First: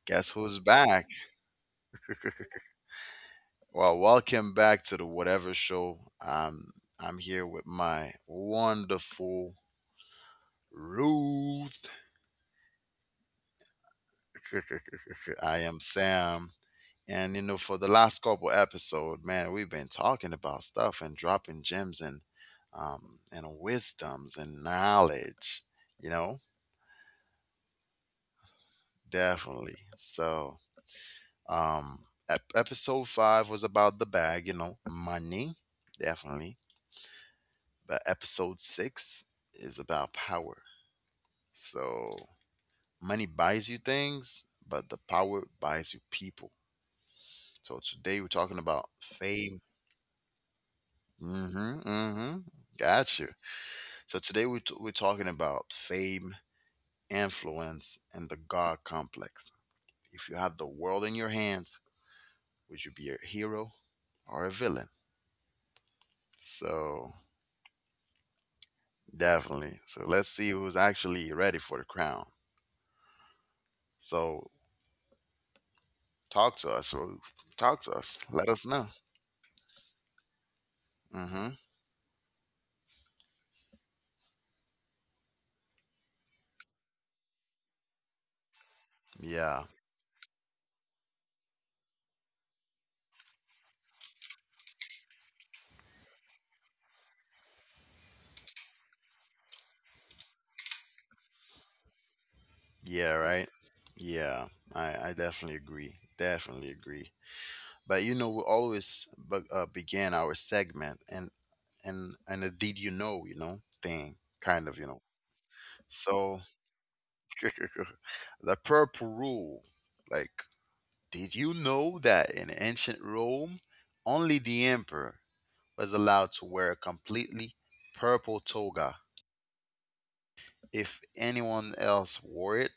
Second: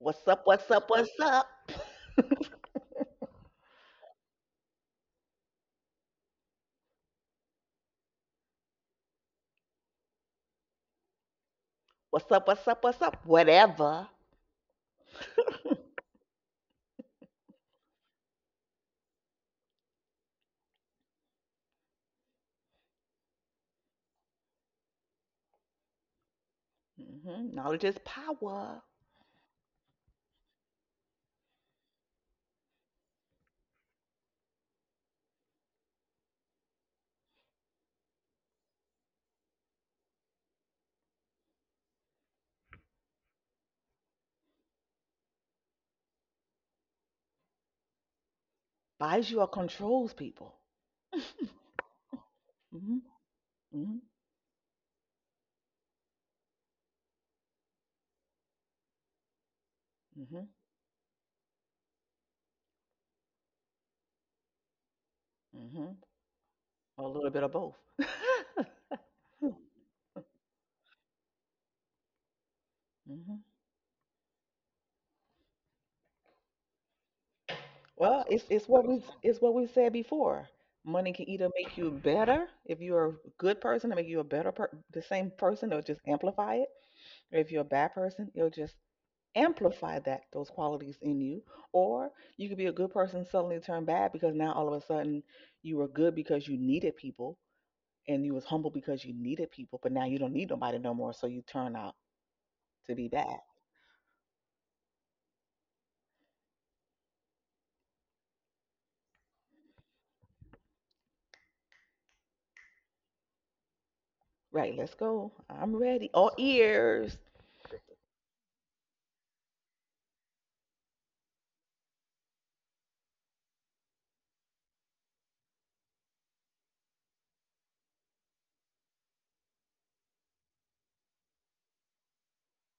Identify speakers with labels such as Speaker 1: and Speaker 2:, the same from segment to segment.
Speaker 1: What's
Speaker 2: Guess
Speaker 1: up?
Speaker 2: who's
Speaker 1: What's up?
Speaker 2: back?
Speaker 1: What's up?
Speaker 2: Well, welcome back to the Whatever Show. Um, I'm here with my wonderful Ruth.
Speaker 1: What's up? What's up? What's up? Whatever.
Speaker 2: I am Sam. And you know, for the last couple episode, man, we've been talking about stuff and dropping gems and and wisdoms and knowledge, you know?
Speaker 1: Knowledge is power.
Speaker 2: Definitely. So episode five was about the bag, you know, money, definitely. But episode six is about power. So money buys you things, but the power buys you people. So today we're talking about
Speaker 1: Buys you or
Speaker 2: fame.
Speaker 1: controls people. hmm
Speaker 2: Mm-hmm. Mm-hmm. Got you.
Speaker 1: hmm
Speaker 2: So today we're talking about fame, influence, and the God complex. If you
Speaker 1: hmm
Speaker 2: had the world in your hands, would you be a hero or a villain?
Speaker 1: hmm Or a
Speaker 2: So
Speaker 1: little bit of both. hmm
Speaker 2: definitely. So let's see who's actually ready for the crown. So talk to us, Ruth. Talk to us.
Speaker 1: Well, it's
Speaker 2: Let
Speaker 1: it's
Speaker 2: us
Speaker 1: what
Speaker 2: know.
Speaker 1: we it's what we said before. Money can either
Speaker 2: Mm-hmm.
Speaker 1: make you better if you're a good person, it make you a better the same person, it'll just amplify it. Or if you're a bad person, it'll just
Speaker 2: Yeah.
Speaker 1: amplify that those qualities in you or you could be a good person suddenly turn bad because now all of a sudden you were good because you needed people and you was humble because you needed people but now you don't need nobody no more so you turn out to be
Speaker 2: Yeah,
Speaker 1: bad.
Speaker 2: right? Yeah. I definitely agree. Definitely agree. But you know, we always began our segment and and a did you know, thing, kind
Speaker 1: Right,
Speaker 2: of, you
Speaker 1: let's
Speaker 2: know.
Speaker 1: go, I'm ready, all
Speaker 2: So
Speaker 1: ears.
Speaker 2: the purple rule, like, did you know that in ancient Rome, only the emperor was allowed to wear a completely purple toga. If anyone else wore it,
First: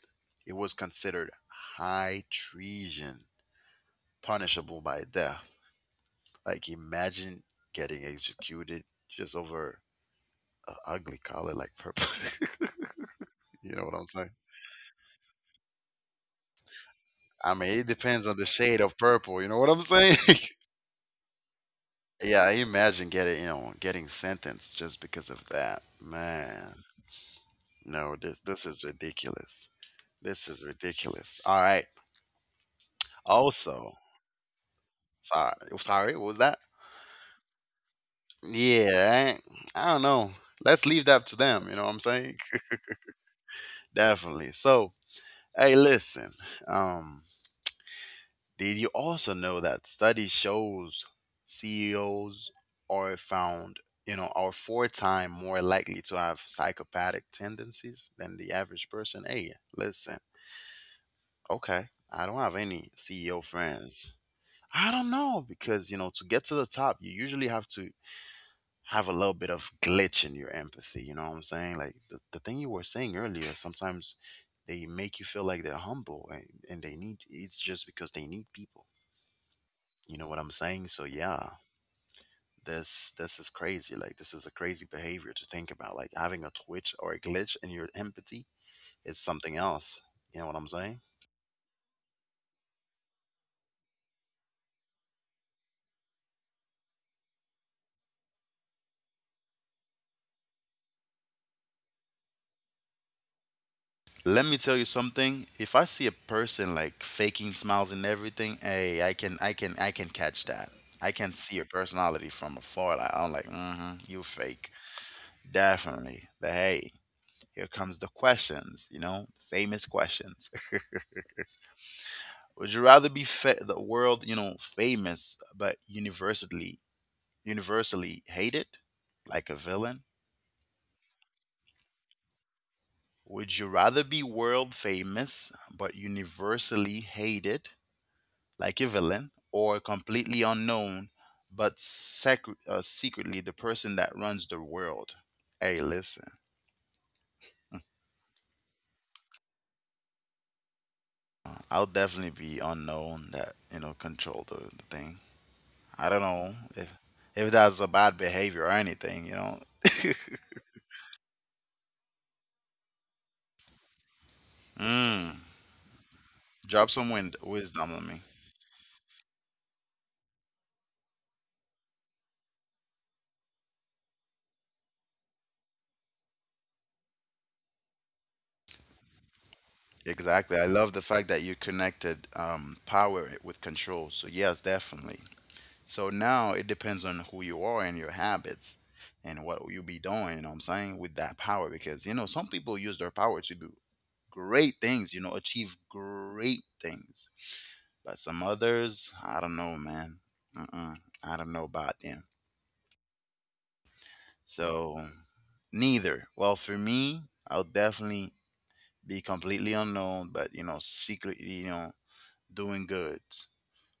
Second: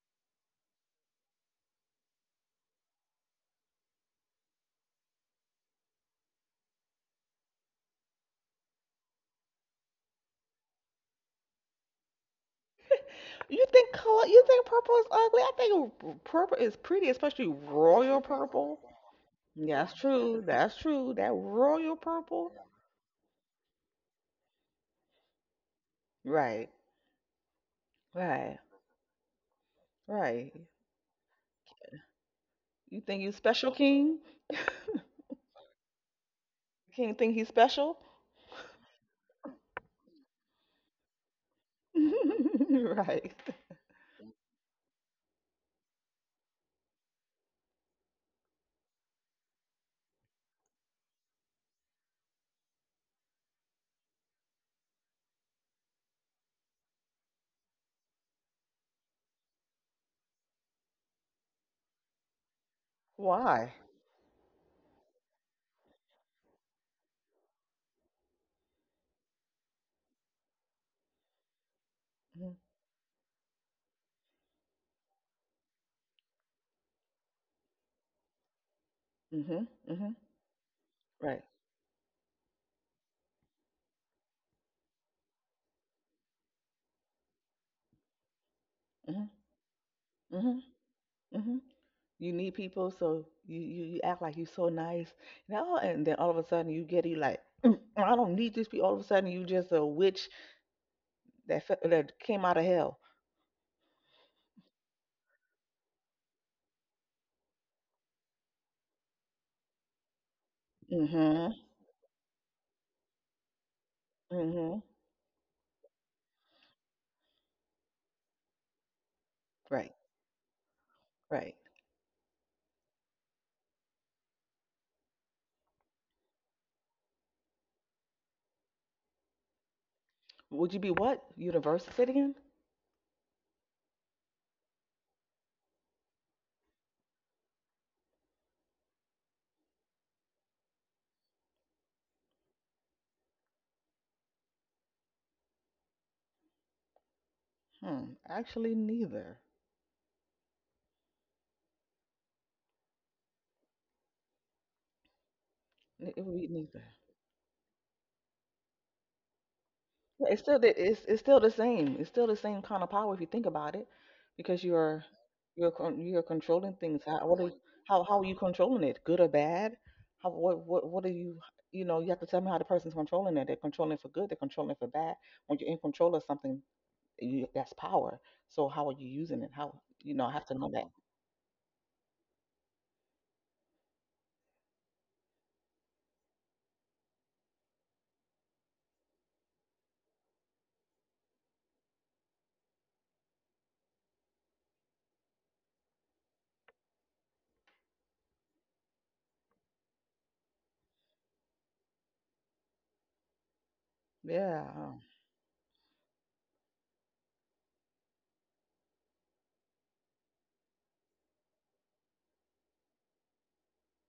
Speaker 2: it was considered high treason, punishable by death. Like, imagine getting executed just over an ugly color like purple.
Speaker 1: You
Speaker 2: You know
Speaker 1: think
Speaker 2: what I'm
Speaker 1: color,
Speaker 2: saying?
Speaker 1: you think purple is ugly? I think purple is pretty, especially
Speaker 2: I mean, it
Speaker 1: royal
Speaker 2: depends on the
Speaker 1: purple.
Speaker 2: shade of purple. You know what I'm
Speaker 1: Yeah, that's
Speaker 2: saying?
Speaker 1: true, that royal
Speaker 2: Yeah, I
Speaker 1: purple.
Speaker 2: imagine getting, you know, getting sentenced just because of that.
Speaker 1: Right,
Speaker 2: Man, no, this
Speaker 1: right,
Speaker 2: this is ridiculous. This is
Speaker 1: right.
Speaker 2: ridiculous. All right.
Speaker 1: You think you special,
Speaker 2: Also,
Speaker 1: king?
Speaker 2: sorry, sorry, what was that?
Speaker 1: King think he's special?
Speaker 2: Yeah, I don't know. Let's leave that to them. You know what I'm saying?
Speaker 1: Right.
Speaker 2: Definitely. So, hey, listen. Um, did you also know that study shows CEOs are found, you know, are four time more likely to have psychopathic tendencies than the average person? Hey, listen. Okay, I don't have any CEO
Speaker 1: Why?
Speaker 2: friends. I don't know because you know to get to the top, you usually have to have a little bit of glitch in your empathy. You know what I'm saying? Like the thing you were saying earlier, sometimes they make you feel like they're humble and they need it's just because they need people.
Speaker 1: Mm-hmm. Mm-hmm.
Speaker 2: You know what I'm saying? So
Speaker 1: Right.
Speaker 2: yeah, this is crazy. Like this is a crazy behavior to think about. Like having a twitch or a glitch in your empathy is something
Speaker 1: Mm-hmm.
Speaker 2: else. You know what I'm
Speaker 1: Mm-hmm.
Speaker 2: saying?
Speaker 1: Mm-hmm. You need people, so you act like you're so nice. And then all of a sudden you get you like, "Mm, I don't need this. People. All of a sudden you just a witch that that came out of hell."
Speaker 2: Let me tell you something. If I see a person like faking smiles and everything, hey, I can, I can, I can catch that. I can
Speaker 1: Mm-hmm.
Speaker 2: see your personality from afar. Like I'm like, mm-hmm, you fake,
Speaker 1: Mm-hmm.
Speaker 2: definitely. But hey, here comes the questions. You know, famous
Speaker 1: Right.
Speaker 2: questions.
Speaker 1: Right.
Speaker 2: Would you rather be the world, you know, famous but universally, universally hated, like a villain?
Speaker 1: Would you be what? University again?
Speaker 2: Would you rather be world famous but universally hated, like a villain, or completely unknown, but secretly the person that runs the world. Hey, listen,
Speaker 1: Hmm. Actually, neither.
Speaker 2: I'll definitely be unknown that, you know, control the thing. I don't
Speaker 1: It would be
Speaker 2: know
Speaker 1: neither.
Speaker 2: if that's a bad behavior or anything, you know.
Speaker 1: Yeah, it's still the, it's still the same. It's still the same kind of power if you think about it, because you're
Speaker 2: Mm.
Speaker 1: you're controlling
Speaker 2: Drop
Speaker 1: things.
Speaker 2: some
Speaker 1: How what are,
Speaker 2: wisdom on
Speaker 1: how are
Speaker 2: me.
Speaker 1: you controlling it? Good or bad? How what are you? You know, you have to tell me how the person's controlling it. They're controlling it for good. They're controlling it for bad. When you're in control of something, you, that's power. So how are you using it? How, you know? I have to
Speaker 2: Exactly.
Speaker 1: know
Speaker 2: I
Speaker 1: that.
Speaker 2: love the fact that you connected power with control. So, yes, definitely. So now it depends on who you are and your habits and what you be doing, you know what I'm saying, with that power. Because, you know, some people use their power to do great things, you know, achieve great things. But some others, I don't know, man. Mm-mm, I don't know about them.
Speaker 1: Yeah.
Speaker 2: So neither. Well, for me, I'll definitely be completely unknown, but, you know, secretly, you know, doing good.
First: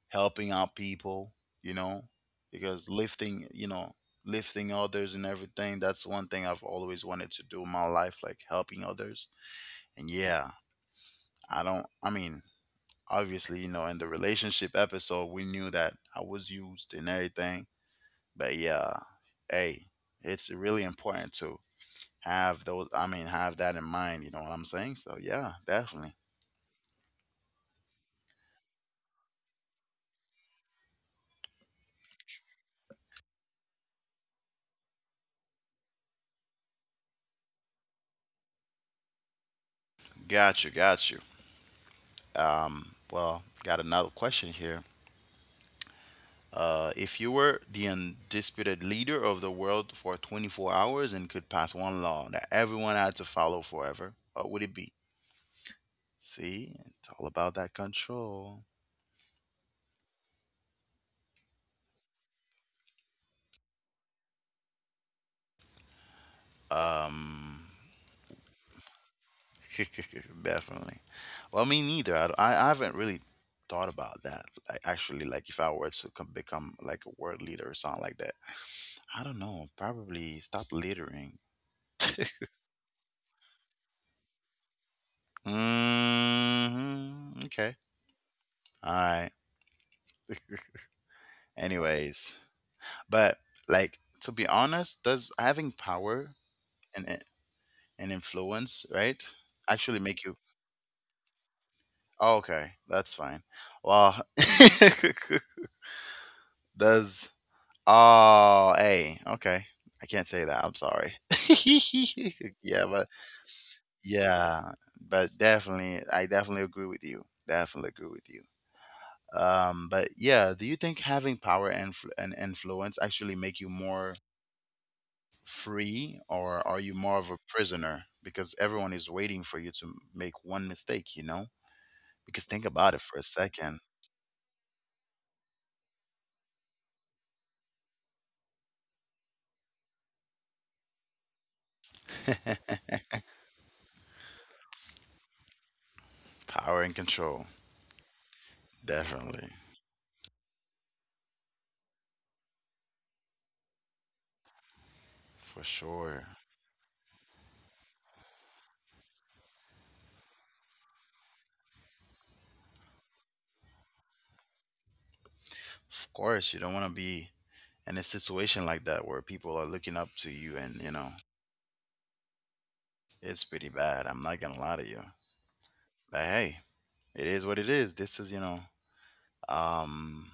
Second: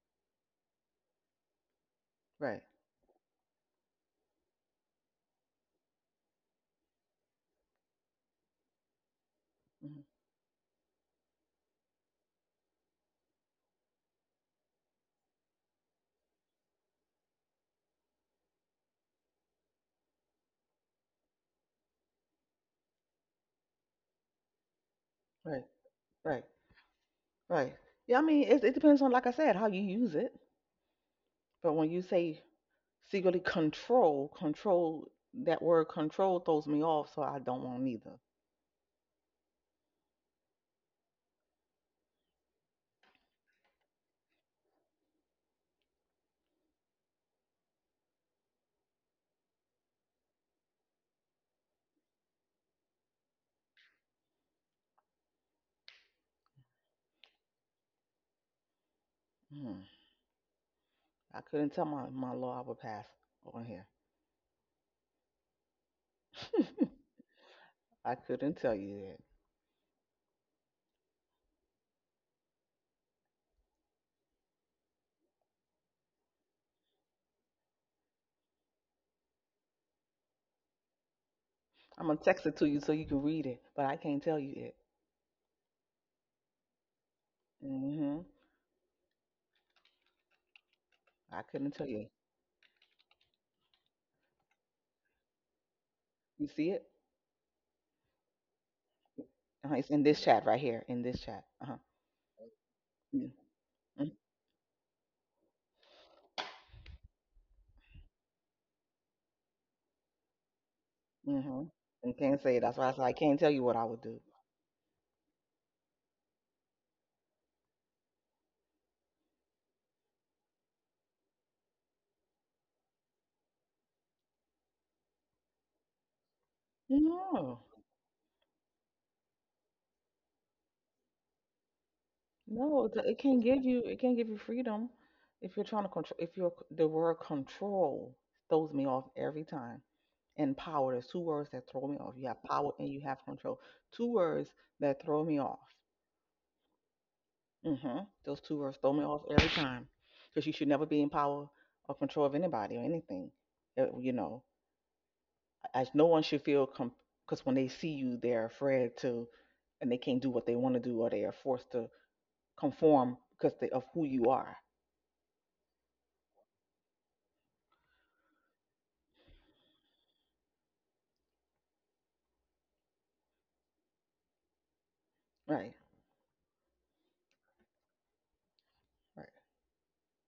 Speaker 2: Helping out people, you know,
Speaker 1: Right.
Speaker 2: because lifting, you know, lifting others and everything, that's one thing I've always wanted to do in my life, like helping others.
Speaker 1: mhm,
Speaker 2: And yeah, I don't, I mean, obviously, you know, in the relationship episode, we knew that I was used and everything. But yeah, hey, it's really important to have those, I mean, have that in mind, you know what I'm saying? So yeah,
Speaker 1: Right.
Speaker 2: definitely.
Speaker 1: Right. Right. Yeah. I mean, it depends on, like I said, how you use it. But when you say secretly control, control. That word control throws me off, so I don't want neither.
Speaker 2: Got you, got you. Um, well, got another question here. If you were the undisputed leader of the world for 24 hours and could pass one law that everyone had to follow forever, what would it be? See, it's all about that control.
Speaker 1: Hmm. I couldn't tell my my law I would pass on here.
Speaker 2: Um,
Speaker 1: I couldn't tell you that.
Speaker 2: definitely. Well, me neither. I haven't really thought about that. Like, actually, like if I were to come, become like a world leader or something like that, I don't know. Probably stop littering.
Speaker 1: I'm gonna text it to you so you can read it, but I can't tell you it.
Speaker 2: Hmm Okay.
Speaker 1: hmm
Speaker 2: All right.
Speaker 1: I couldn't tell you.
Speaker 2: Anyways. But like to be honest, does having power
Speaker 1: You see it?
Speaker 2: and i- and influence, right?
Speaker 1: Uh-huh. It's
Speaker 2: Actually
Speaker 1: in this
Speaker 2: make you
Speaker 1: chat right here. In this chat. Uh huh.
Speaker 2: oh, okay, that's fine. Well does oh hey, okay. I can't say that, I'm sorry.
Speaker 1: Mm-hmm. And can't say it. That's
Speaker 2: Yeah,
Speaker 1: why I
Speaker 2: but
Speaker 1: said I can't tell you what I would do.
Speaker 2: yeah. But definitely I definitely agree with you. Definitely agree with you. But yeah, do you think having power and and influence actually make you more free or are you more of a
Speaker 1: No.
Speaker 2: prisoner? Because everyone is waiting for you to make one mistake, you know? Because think
Speaker 1: No,
Speaker 2: about
Speaker 1: it
Speaker 2: it for
Speaker 1: it
Speaker 2: a
Speaker 1: can give
Speaker 2: second.
Speaker 1: you, it can give you freedom if you're trying to control. If you're the word control throws me off every time. And power, there's two words that throw me off. You have power and you have control. Two words that throw me off.
Speaker 2: Power and control,
Speaker 1: Hmm Those two words throw me off
Speaker 2: definitely,
Speaker 1: every time because you should never be in power or control of anybody or anything. You know,
Speaker 2: for
Speaker 1: as no
Speaker 2: sure.
Speaker 1: one should feel, because when they see you, they're afraid to and they can't do what they want to do or they are forced to conform because they, of who you are.
Speaker 2: Of course, you don't want to be in a situation like that where people are looking up to you and, you know, it's pretty bad. I'm not going to lie to you.
Speaker 1: Right.
Speaker 2: But hey, it is what it is. This is, you know,
Speaker 1: Right,
Speaker 2: um,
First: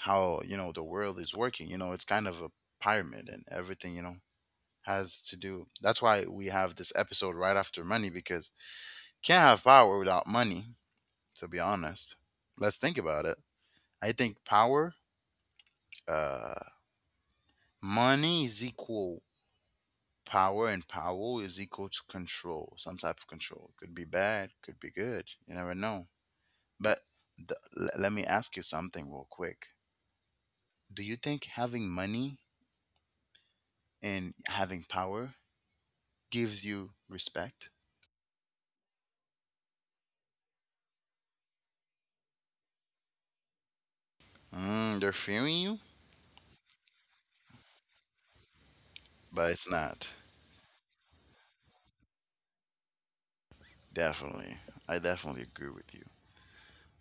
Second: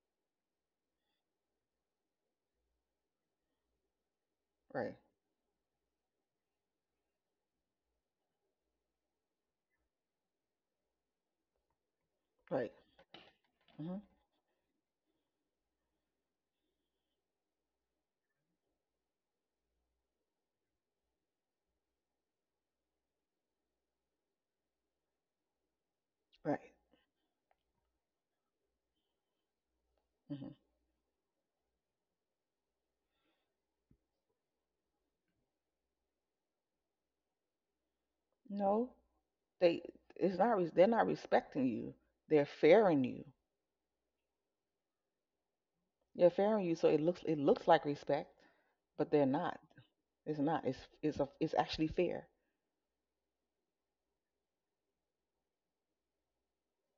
Speaker 2: how, you know, the world is working. You know, it's kind of a pyramid and everything, you know,
Speaker 1: right,
Speaker 2: has to do. That's why we have this episode right after money because can't have power without money. To be honest,
Speaker 1: right,
Speaker 2: let's think about it.
Speaker 1: hmm
Speaker 2: I think power, uh, money is equal power, and power is equal to control. Some type of control could be bad, could be good. You never know.
Speaker 1: right.
Speaker 2: But let me ask you something real quick.
Speaker 1: hmm
Speaker 2: Do you think having money and having power gives you respect?
Speaker 1: No, they it's not. Res- They're not respecting you. They're fairing you.
Speaker 2: Mm, they're fearing you,
Speaker 1: They're fairing you, so it looks, it looks like respect, but they're
Speaker 2: but
Speaker 1: not.
Speaker 2: it's not.
Speaker 1: It's not. It's a, it's actually fair.
Speaker 2: Definitely. I definitely agree with you.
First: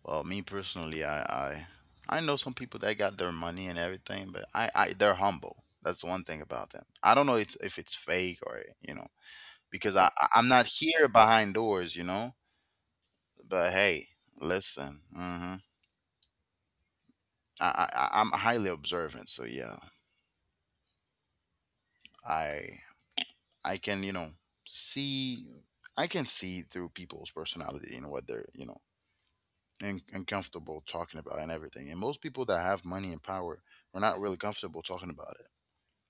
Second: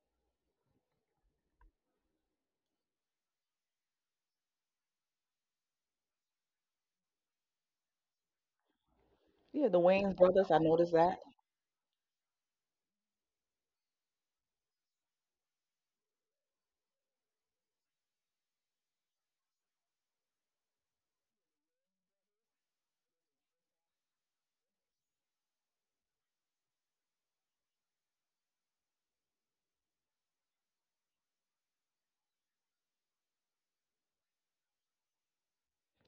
Speaker 2: Well, me personally, I know some people that got their money and everything, but I they're humble. That's the one thing about them. I don't know it's, if it's fake or you know
Speaker 1: Yeah, the
Speaker 2: because I
Speaker 1: Wayne's
Speaker 2: I- I'm
Speaker 1: brothers. I
Speaker 2: not
Speaker 1: noticed
Speaker 2: here
Speaker 1: that.
Speaker 2: behind doors, you know. But hey, listen, hmm, I'm highly observant, so yeah, I I can you know see I can see through people's personality and what they're you know and comfortable talking about and everything. And most people that have money and power are not really comfortable talking about it,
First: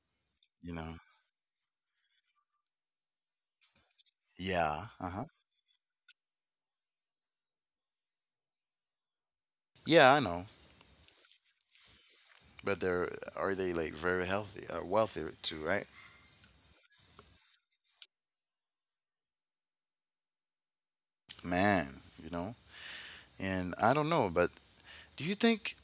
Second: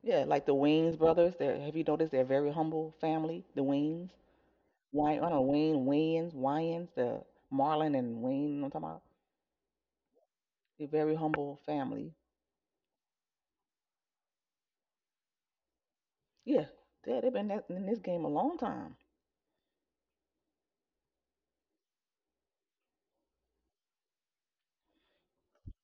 Speaker 1: Yeah, like the
Speaker 2: you know?
Speaker 1: Wayne's brothers. They're, have you noticed they're a very humble family? The Waynes,
Speaker 2: Yeah, uh
Speaker 1: Wayne, I
Speaker 2: huh.
Speaker 1: don't know, Wayne, Wayans, Wyans, the Marlon and Wayne. You know what I'm talking about.
Speaker 2: Yeah, I know.
Speaker 1: They're very humble family.
Speaker 2: But they're, are they like very wealthy too, right?
Speaker 1: Yeah, yeah, they've been in this game a long time.
Speaker 2: Man, you know? And I don't know, but do you think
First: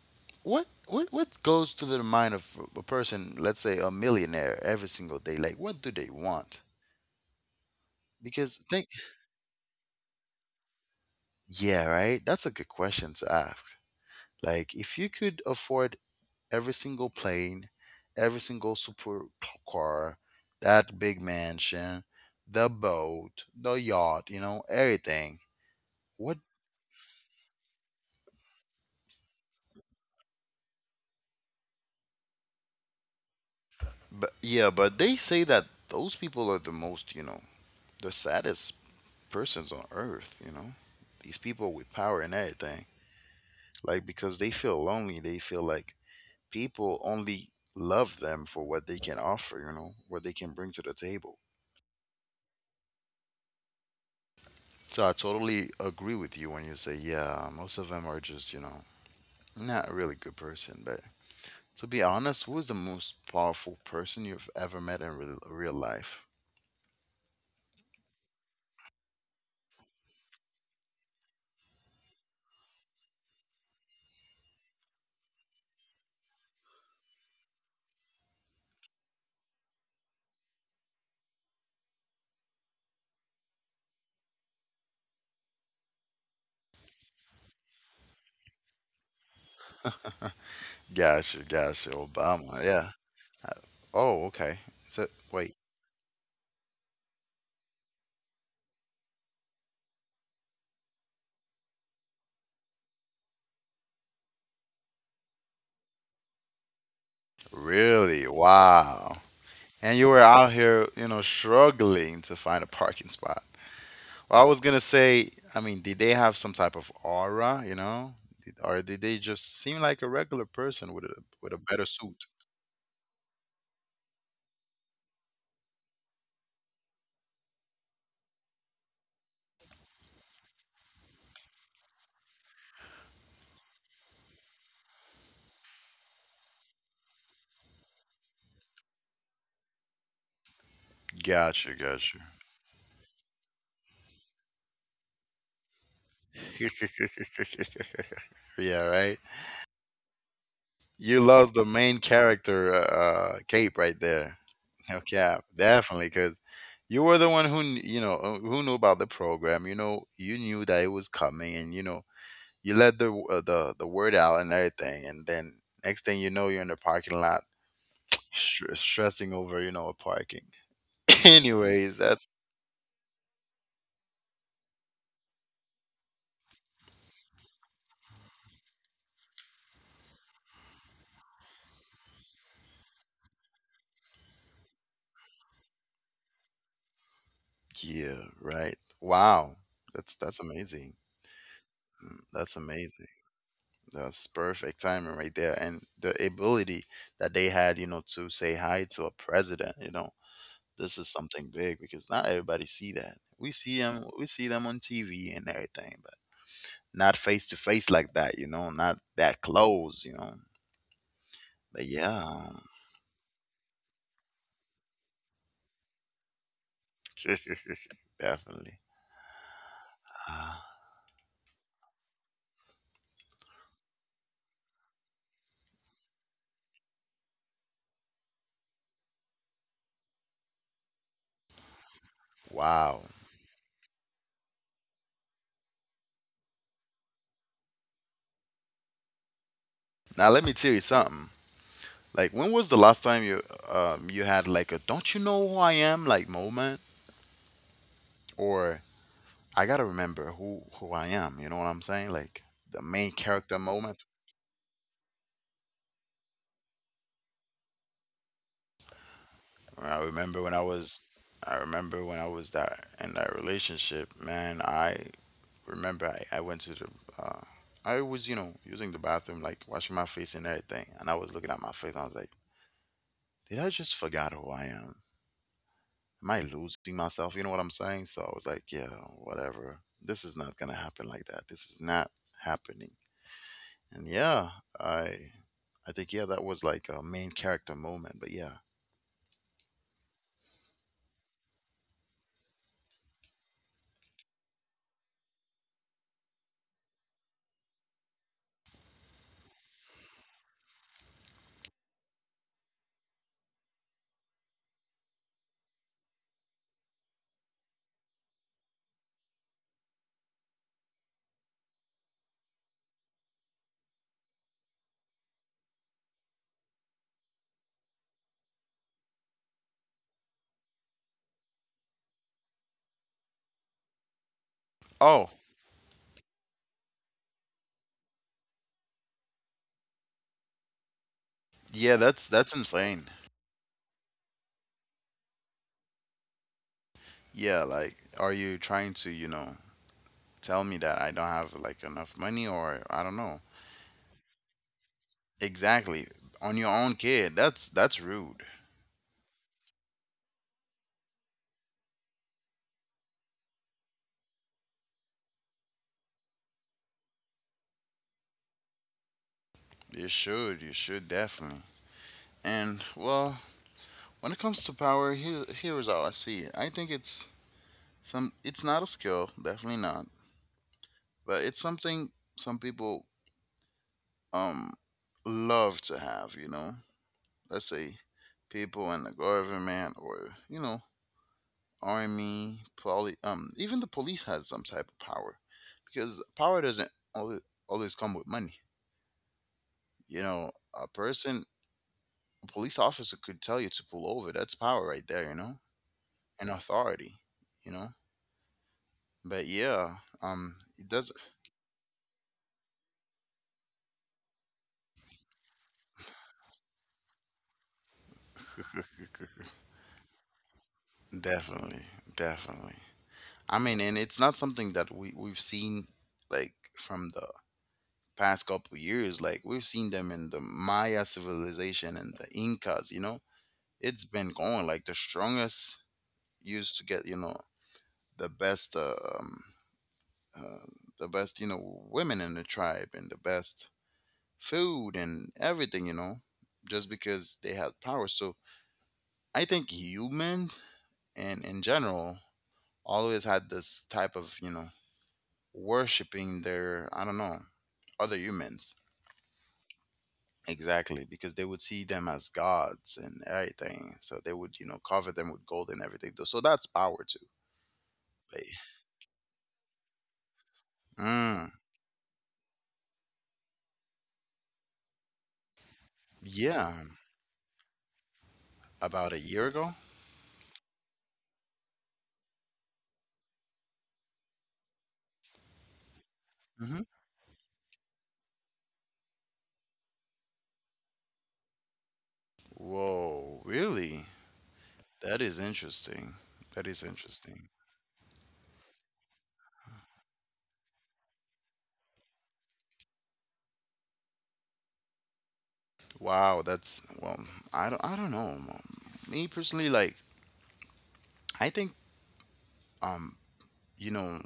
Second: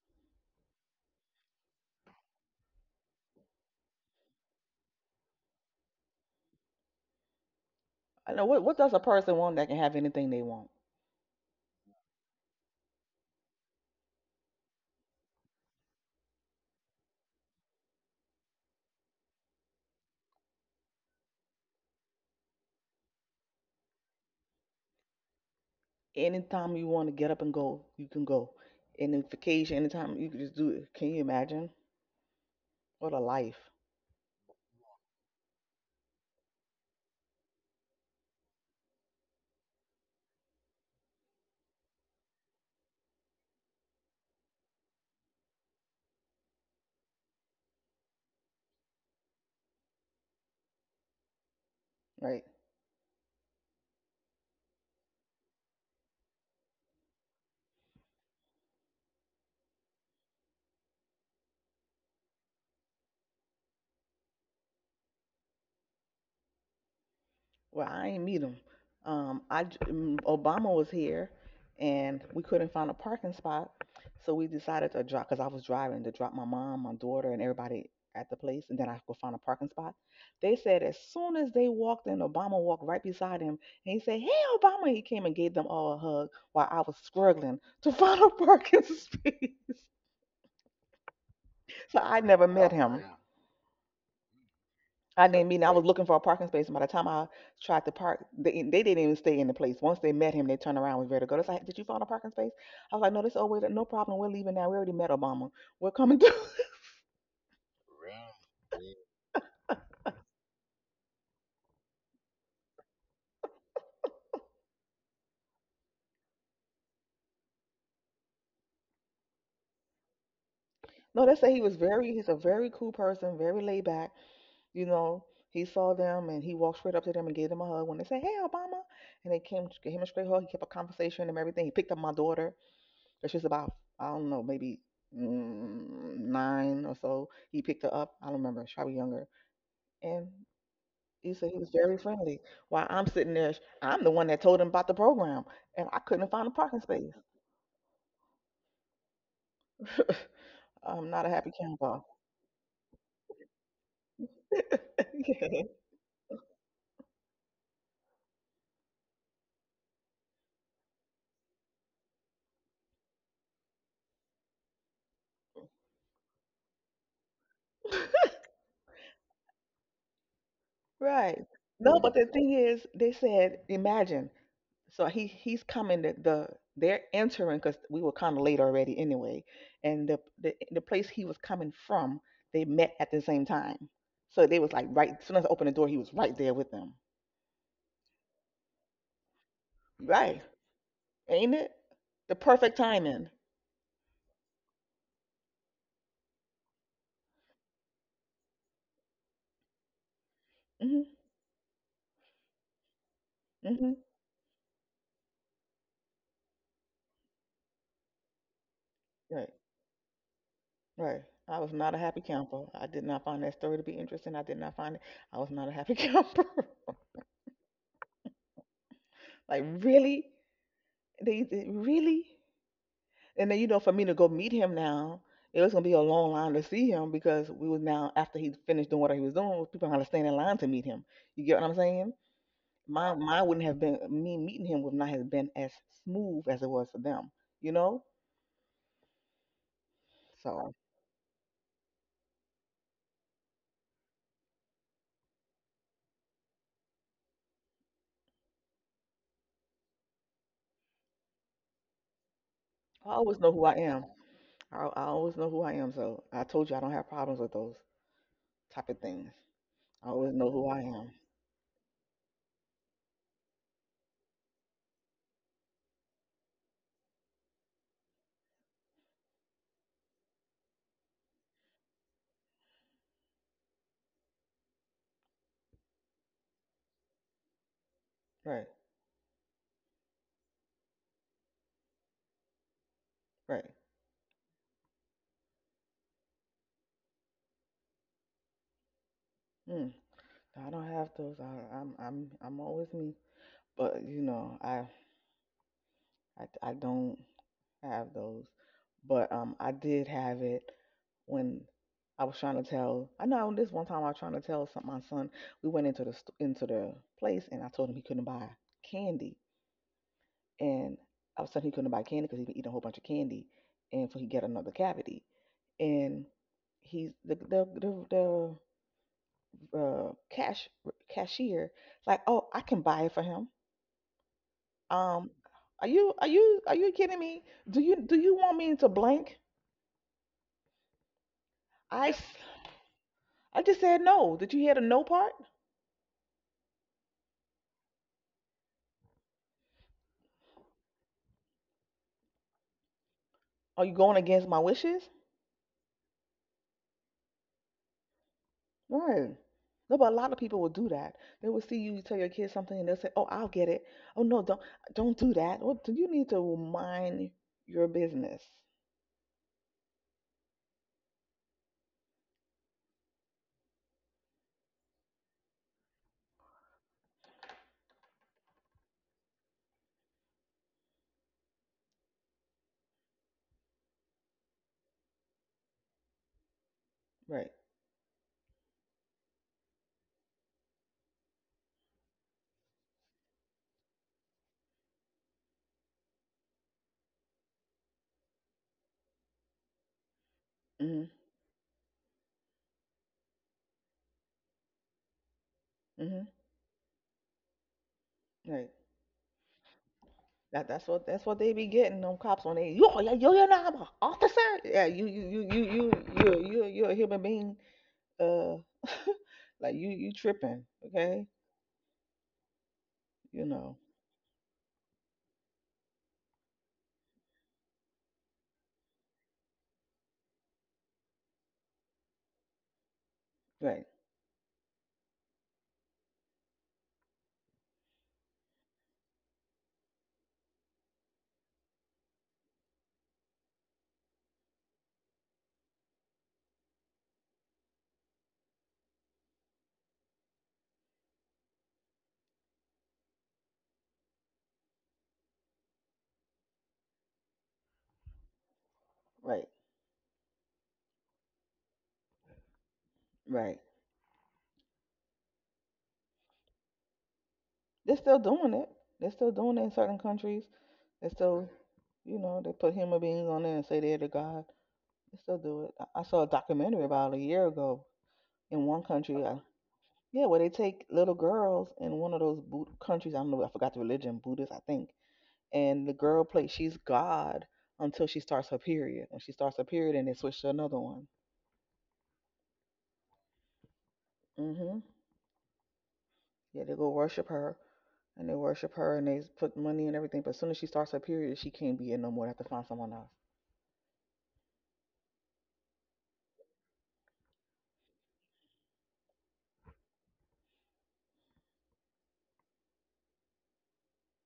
Speaker 2: what goes through the mind of a person, let's say a millionaire every single day? Like, what do they want?
Speaker 1: I know,
Speaker 2: Because
Speaker 1: what
Speaker 2: think,
Speaker 1: does a person want that can have anything they want?
Speaker 2: yeah, right? That's a good question to ask. Like, if you could afford every single plane, every single supercar, that big mansion, the boat, the yacht, you know, everything. What?
Speaker 1: Anytime you want to get up and go, you can go. Any vacation, anytime you can just do it. Can you imagine? What a life,
Speaker 2: But yeah, but they say that those people are the most, you know, the saddest persons on earth, you know? These people with power and everything. Like, because they feel lonely, they feel like people only love them for what they can offer, you know, what they can bring to the table.
Speaker 1: right?
Speaker 2: So I totally agree with you when you say, yeah, most of them are just, you know, not a really good person, but to be honest, who is the most powerful person you've ever met in real, real life?
Speaker 1: Well, I ain't meet him. I Obama was here, and we couldn't find a parking spot, so we decided to drop because I was driving to drop my mom, my daughter, and everybody at the place, and then I go find a parking spot. They said as soon as they walked in, Obama walked right beside him, and he said, "Hey, Obama!" He came and gave them all a hug while I was struggling to find a parking space.
Speaker 2: Gotcha,
Speaker 1: So
Speaker 2: gotcha.
Speaker 1: I never met
Speaker 2: Obama, yeah.
Speaker 1: him.
Speaker 2: Uh, oh, okay. So,
Speaker 1: I didn't mean
Speaker 2: wait.
Speaker 1: I was looking for a parking space, and by the time I tried to park, they didn't even stay in the place. Once they met him, they turned around and was ready to go. It's like, did you find a parking space? I was like, no, this, oh wait, no problem. We're leaving now. We already met Obama. We're coming through.
Speaker 2: Really? Wow. And you were out here, you know, struggling to find a parking spot. Well, I was gonna say, I mean, did they have some type of aura, you know? Or did they just seem like a regular person
Speaker 1: No, they say he
Speaker 2: with a
Speaker 1: was
Speaker 2: better
Speaker 1: very. He's
Speaker 2: suit?
Speaker 1: a very cool person, very laid back. You know, he saw them and he walked straight up to them and gave them a hug. When they said, hey, Obama, and they came, gave him a straight hug. He kept a conversation and everything. He picked up my daughter. 'Cause she's about, I don't know, maybe, nine or so. He picked her up. I don't remember. She probably younger. And. He said he was
Speaker 2: Gotcha,
Speaker 1: very
Speaker 2: gotcha.
Speaker 1: friendly. While I'm sitting there, I'm the one that told him about the program, and I couldn't find a parking space.
Speaker 2: Yeah, right.
Speaker 1: I'm not
Speaker 2: You
Speaker 1: a happy
Speaker 2: lost the
Speaker 1: camper.
Speaker 2: main character cape right there. Okay, definitely, because you were the one who you know who knew about the program. You know, you knew that it was coming, and you know you let the word out and everything, and then next thing you know, you're in the parking lot
Speaker 1: Yeah.
Speaker 2: stressing over you know parking.
Speaker 1: Right. No,
Speaker 2: Anyways,
Speaker 1: but the
Speaker 2: that's
Speaker 1: thing is, they said, imagine. So he he's coming. The they're entering because we were kind of late already anyway, and the, the place he was coming from, they met at the same time. So they was like right. As soon as I opened the door, he was right there with them.
Speaker 2: yeah, right. Wow,
Speaker 1: Right,
Speaker 2: that's amazing.
Speaker 1: ain't it?
Speaker 2: Mm,
Speaker 1: The
Speaker 2: that's
Speaker 1: perfect
Speaker 2: amazing.
Speaker 1: timing.
Speaker 2: That's perfect timing right there. And the ability that they had, you know, to say hi to a president, you know, this
Speaker 1: Mm-hmm.
Speaker 2: is something big because not everybody see that.
Speaker 1: Mm-hmm.
Speaker 2: We see them on TV and everything, but not face to face like that, you know, not
Speaker 1: Right.
Speaker 2: that close, you know.
Speaker 1: Right. I was
Speaker 2: But
Speaker 1: not a happy
Speaker 2: yeah,
Speaker 1: camper. I did not find that story to be interesting. I did not find it. I was not a happy camper.
Speaker 2: definitely.
Speaker 1: Like really?
Speaker 2: Ah,
Speaker 1: They really? And then, you know, for me to go meet him now, it was gonna be a long line to see him because we was now after he finished doing what he was doing, people had to stand in line to meet him. You get what I'm saying? My
Speaker 2: wow.
Speaker 1: mine wouldn't have been, me meeting him would not have been as smooth as it was for them. You know?
Speaker 2: Now let me
Speaker 1: So
Speaker 2: tell you something. Like, when was the last time you you had like a "Don't you know who I am" like moment, or I gotta remember who I am? You know what I'm saying? Like the
Speaker 1: I
Speaker 2: main
Speaker 1: always know who
Speaker 2: character
Speaker 1: I am.
Speaker 2: moment.
Speaker 1: I always know who I am. So I told you I don't have problems with those type of things.
Speaker 2: I
Speaker 1: I always know
Speaker 2: remember when
Speaker 1: who
Speaker 2: I
Speaker 1: I
Speaker 2: was,
Speaker 1: am.
Speaker 2: I remember when I was that in that relationship. Man, I remember I went to the, uh, I was, you know, using the bathroom, like washing my face and everything, and I was looking at my face. And I was like, did I just forgot who I am? Am I losing myself? You know what I'm saying? So I was
Speaker 1: Right,
Speaker 2: like, yeah, whatever. This is not gonna happen like that. This is not happening.
Speaker 1: right.
Speaker 2: And yeah, I I think yeah, that was like a main character moment, but yeah.
Speaker 1: Mm. I don't have those. I, I'm always me. But you know, I don't have those. But I did have it when I was trying to tell. I know this one time I was trying to tell some, my son. We went into the into the place, and I told him he couldn't buy candy, and I was telling him he couldn't buy candy because he'd been eating a whole bunch of candy, and so he get another cavity, and he's the cash cashier like, "Oh, I can buy it for him."
Speaker 2: Oh,
Speaker 1: um are you, are you kidding me? Do you, want me to blank?
Speaker 2: yeah,
Speaker 1: i s-
Speaker 2: that's insane.
Speaker 1: I just said no. Did you hear the no part?
Speaker 2: Yeah, like are you trying to, you know, tell me that I don't have like enough money or I don't know.
Speaker 1: Are you going against my wishes?
Speaker 2: Exactly. On your own kid. That's rude.
Speaker 1: Right. No, but a lot of people will do that. They will see you tell your kids something and they'll say, "Oh, I'll get it." Oh no, don't, don't do that. What do you need to mind your business?
Speaker 2: You should definitely. And well, when it comes to power, here is how I see it. I think it's some, it's not a skill, definitely not. But it's something some people um love to have, you know?
Speaker 1: Right.
Speaker 2: Let's say people in the government, or, you know, army, probably, um, even the police has some type of power, because power doesn't always come with money, you know. a
Speaker 1: Mm-hmm.
Speaker 2: person a police officer could tell you to pull over. That's power right there, you know,
Speaker 1: Mm-hmm.
Speaker 2: and authority, you know.
Speaker 1: Right.
Speaker 2: But yeah, um,
Speaker 1: That
Speaker 2: it
Speaker 1: that's what,
Speaker 2: does.
Speaker 1: that's what they be getting them cops when they, "Yo yo yo yo, nah, I'm a officer." Yeah, you a human being. uh like, you tripping, okay?
Speaker 2: Definitely, definitely.
Speaker 1: You
Speaker 2: I
Speaker 1: know,
Speaker 2: mean, and it's not something that we've seen like from the past couple years. Like we've seen them in the Maya civilization and the Incas. You know,
Speaker 1: right,
Speaker 2: it's been going, like, the strongest used to get, you know, the best uh, the best, you know, women in the tribe and the best food and everything. You know, just because they had power. So I think humans and in general always had this type of, you know, worshiping their, I don't know, other humans.
Speaker 1: right,
Speaker 2: Exactly, because they would see them as gods and
Speaker 1: right,
Speaker 2: everything. So they would, you know, cover them with gold and everything. So that's power too.
Speaker 1: they're still
Speaker 2: But,
Speaker 1: doing it. They're still doing it in certain countries. They still,
Speaker 2: mm,
Speaker 1: you know, they put human beings on there and say they're the god. They still do it. I saw a
Speaker 2: yeah,
Speaker 1: documentary about a year ago in one
Speaker 2: about a
Speaker 1: country.
Speaker 2: year ago.
Speaker 1: Yeah, where they take little girls in one of those boot countries. I don't know, I forgot the religion, Buddhist I think, and the girl plays she's
Speaker 2: Hmm.
Speaker 1: God until she starts her period. When she starts her period, and they switch to another one.
Speaker 2: Whoa, really?
Speaker 1: Hmm
Speaker 2: That is interesting.
Speaker 1: Yeah,
Speaker 2: That
Speaker 1: they
Speaker 2: is
Speaker 1: go worship
Speaker 2: interesting.
Speaker 1: her, and they worship her, and they put money and everything. But as soon as she starts her period, she can't be in no more. They have to find someone else.
Speaker 2: Wow, that's, well, I don't know. Me personally, like, I think, um, you know,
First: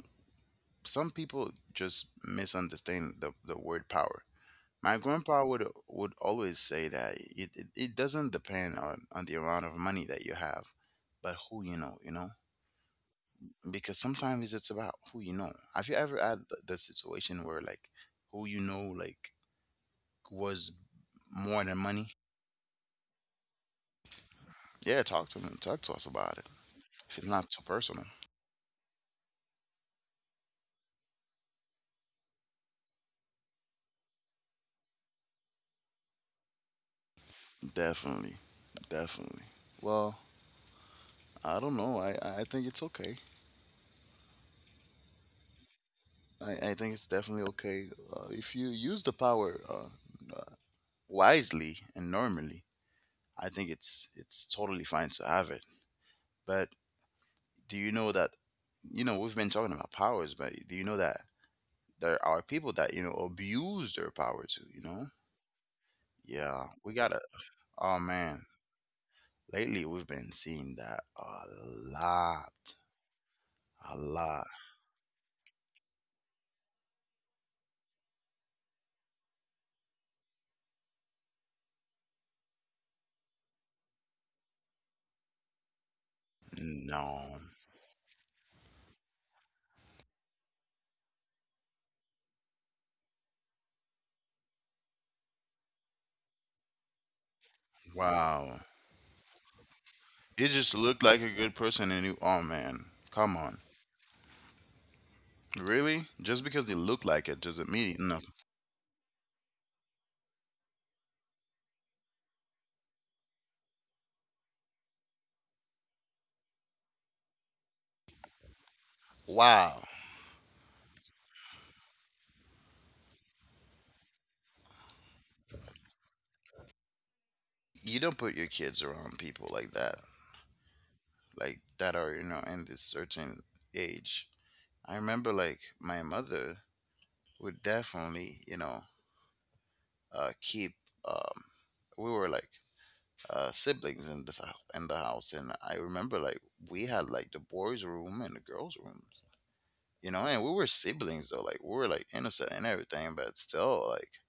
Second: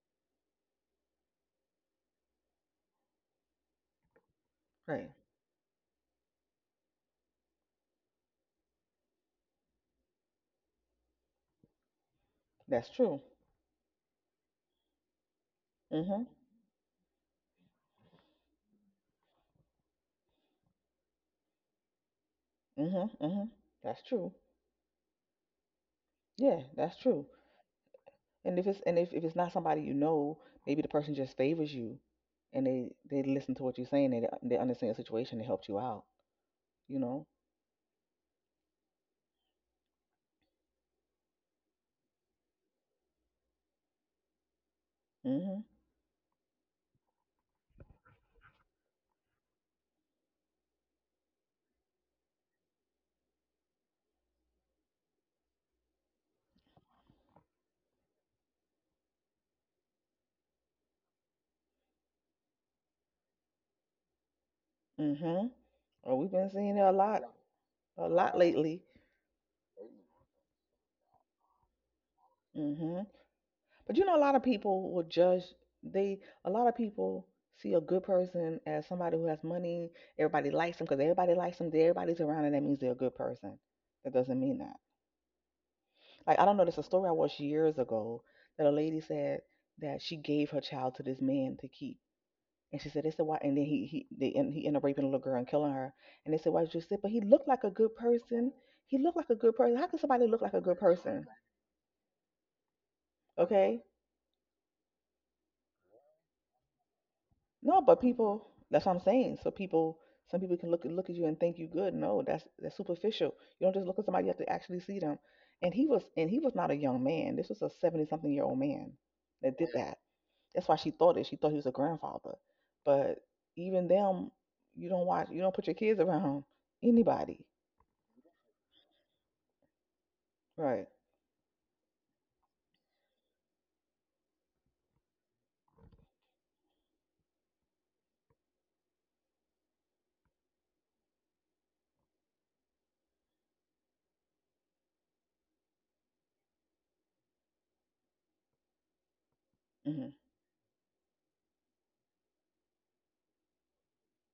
Speaker 2: some people just misunderstand the word power. My
Speaker 1: Right.
Speaker 2: grandpa would always say that it doesn't depend on the amount of money that you have, but who you know, you know?
Speaker 1: That's true.
Speaker 2: Because sometimes it's about who you know. Have you ever
Speaker 1: Mhm.
Speaker 2: had the situation where, like, who you know, like, was more than money?
Speaker 1: Mhm. Mhm. That's true.
Speaker 2: Yeah, talk to me. Talk to us about it.
Speaker 1: Yeah, that's
Speaker 2: If
Speaker 1: true.
Speaker 2: it's not too personal.
Speaker 1: And if it's not somebody you know, maybe the person just favors you, and they listen to what you're saying, and they understand the situation, they helped you out. You know.
Speaker 2: Definitely. Definitely. Well, I don't know. I think it's okay.
Speaker 1: Mhm.
Speaker 2: I think it's definitely okay. If you use the power wisely and normally, I think it's totally fine to have it. But do you know that, you know, we've been talking about powers, but do you know that there are people that, you know, abuse their power too? You know,
Speaker 1: Mhm. Well, we've been
Speaker 2: yeah,
Speaker 1: seeing it a
Speaker 2: we gotta.
Speaker 1: lot.
Speaker 2: Oh
Speaker 1: A lot
Speaker 2: man,
Speaker 1: lately.
Speaker 2: lately we've been seeing that a lot,
Speaker 1: hmm
Speaker 2: a
Speaker 1: But you know, a lot of
Speaker 2: lot.
Speaker 1: people will judge. They A lot of people see a good person as somebody who has money. Everybody likes them because everybody likes them. Everybody's around, and that means they're a good person. That doesn't mean that. Like I don't know. There's a story I
Speaker 2: No,
Speaker 1: watched years ago that a lady said that she gave her child to this man to keep. And she said, "It's said why?" And then he they, and he ended up raping a little girl and killing her. And they said, "Why did you say?" But he looked like a good person.
Speaker 2: wow,
Speaker 1: He looked like a good person. How can somebody look
Speaker 2: you
Speaker 1: like a
Speaker 2: just
Speaker 1: good
Speaker 2: look like
Speaker 1: person?
Speaker 2: a good person, and you. Oh man, come on,
Speaker 1: Okay.
Speaker 2: really? Just because they look like it doesn't
Speaker 1: No,
Speaker 2: mean
Speaker 1: but
Speaker 2: no.
Speaker 1: people, that's what I'm saying. So people, some people can look at you and think you good. No, that's superficial. You don't just look at somebody, you have to actually see them. And he was not a young man. This was a 70 something year old man that did
Speaker 2: Wow,
Speaker 1: that. That's why she thought it. She thought he was a grandfather. But even them, you don't watch, you don't put your kids around anybody.
Speaker 2: you don't put your kids around people like that,
Speaker 1: Right.
Speaker 2: like that are, you know, in this certain age. I remember, like, my mother would definitely, you know, keep, um, we were like, uh, siblings in this in the house, and I remember, like, we had like the boys room and the girls room,
Speaker 1: hmm
Speaker 2: you know, and we were siblings though, like we were like innocent and everything, but still, like,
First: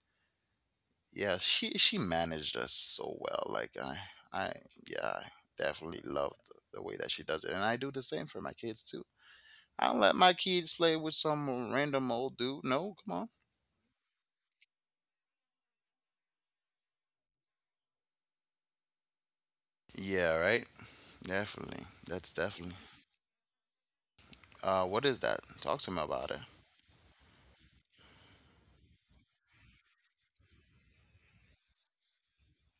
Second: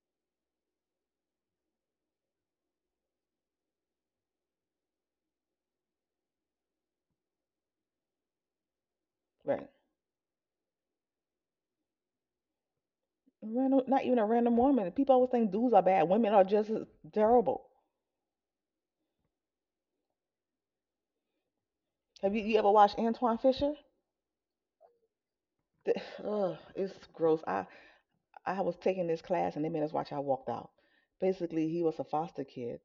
Speaker 2: yeah, she managed us so well, like I yeah, I definitely love the way that she does it, and I do the same for my kids too.
Speaker 1: Right.
Speaker 2: I don't let my kids play with some random old dude. No, come on.
Speaker 1: Random, not even a random woman. People always think dudes are bad. Women are just as terrible.
Speaker 2: Yeah, right. Definitely.
Speaker 1: Have
Speaker 2: That's
Speaker 1: you, you ever
Speaker 2: definitely.
Speaker 1: watched Antoine Fisher?
Speaker 2: What is that? Talk to
Speaker 1: Th-
Speaker 2: me about it.
Speaker 1: Ugh, it's gross. I was taking this class and they made us watch I Walked Out. Basically, he was a foster kid,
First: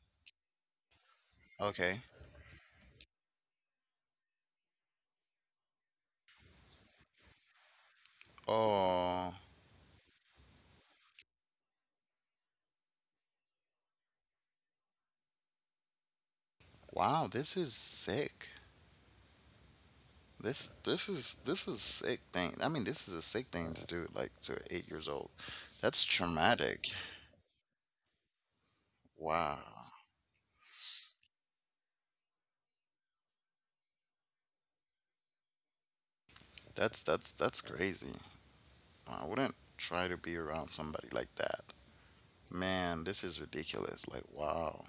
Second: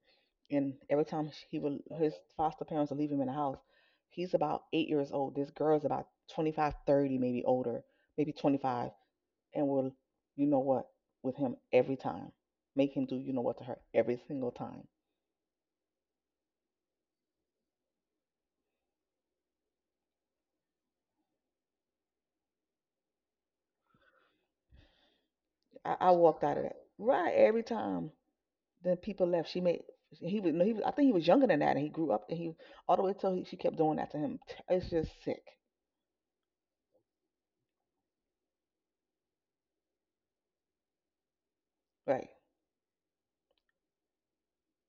Speaker 1: and every time
Speaker 2: Okay.
Speaker 1: his foster parents would leave him in the house, he's about 8 years old. This girl's about 25, 30, maybe older, maybe 25,
Speaker 2: Oh,
Speaker 1: and will, you know what, with him every time. Make him do, you know what, to her every single time.
Speaker 2: wow. This is sick. This this is sick thing. I mean, this is a sick thing to do. Like to 8 years old.
Speaker 1: I,
Speaker 2: That's
Speaker 1: I walked out of that.
Speaker 2: traumatic.
Speaker 1: Right, every time. Then people left.
Speaker 2: Wow.
Speaker 1: He was, no, he was, I think he was younger than that, and he grew up, all the way till he, she kept doing that to him. It's just sick.
Speaker 2: That's That's crazy. Wow, I wouldn't try to be around somebody like that.
Speaker 1: Right.
Speaker 2: Man, this is ridiculous. Like, wow.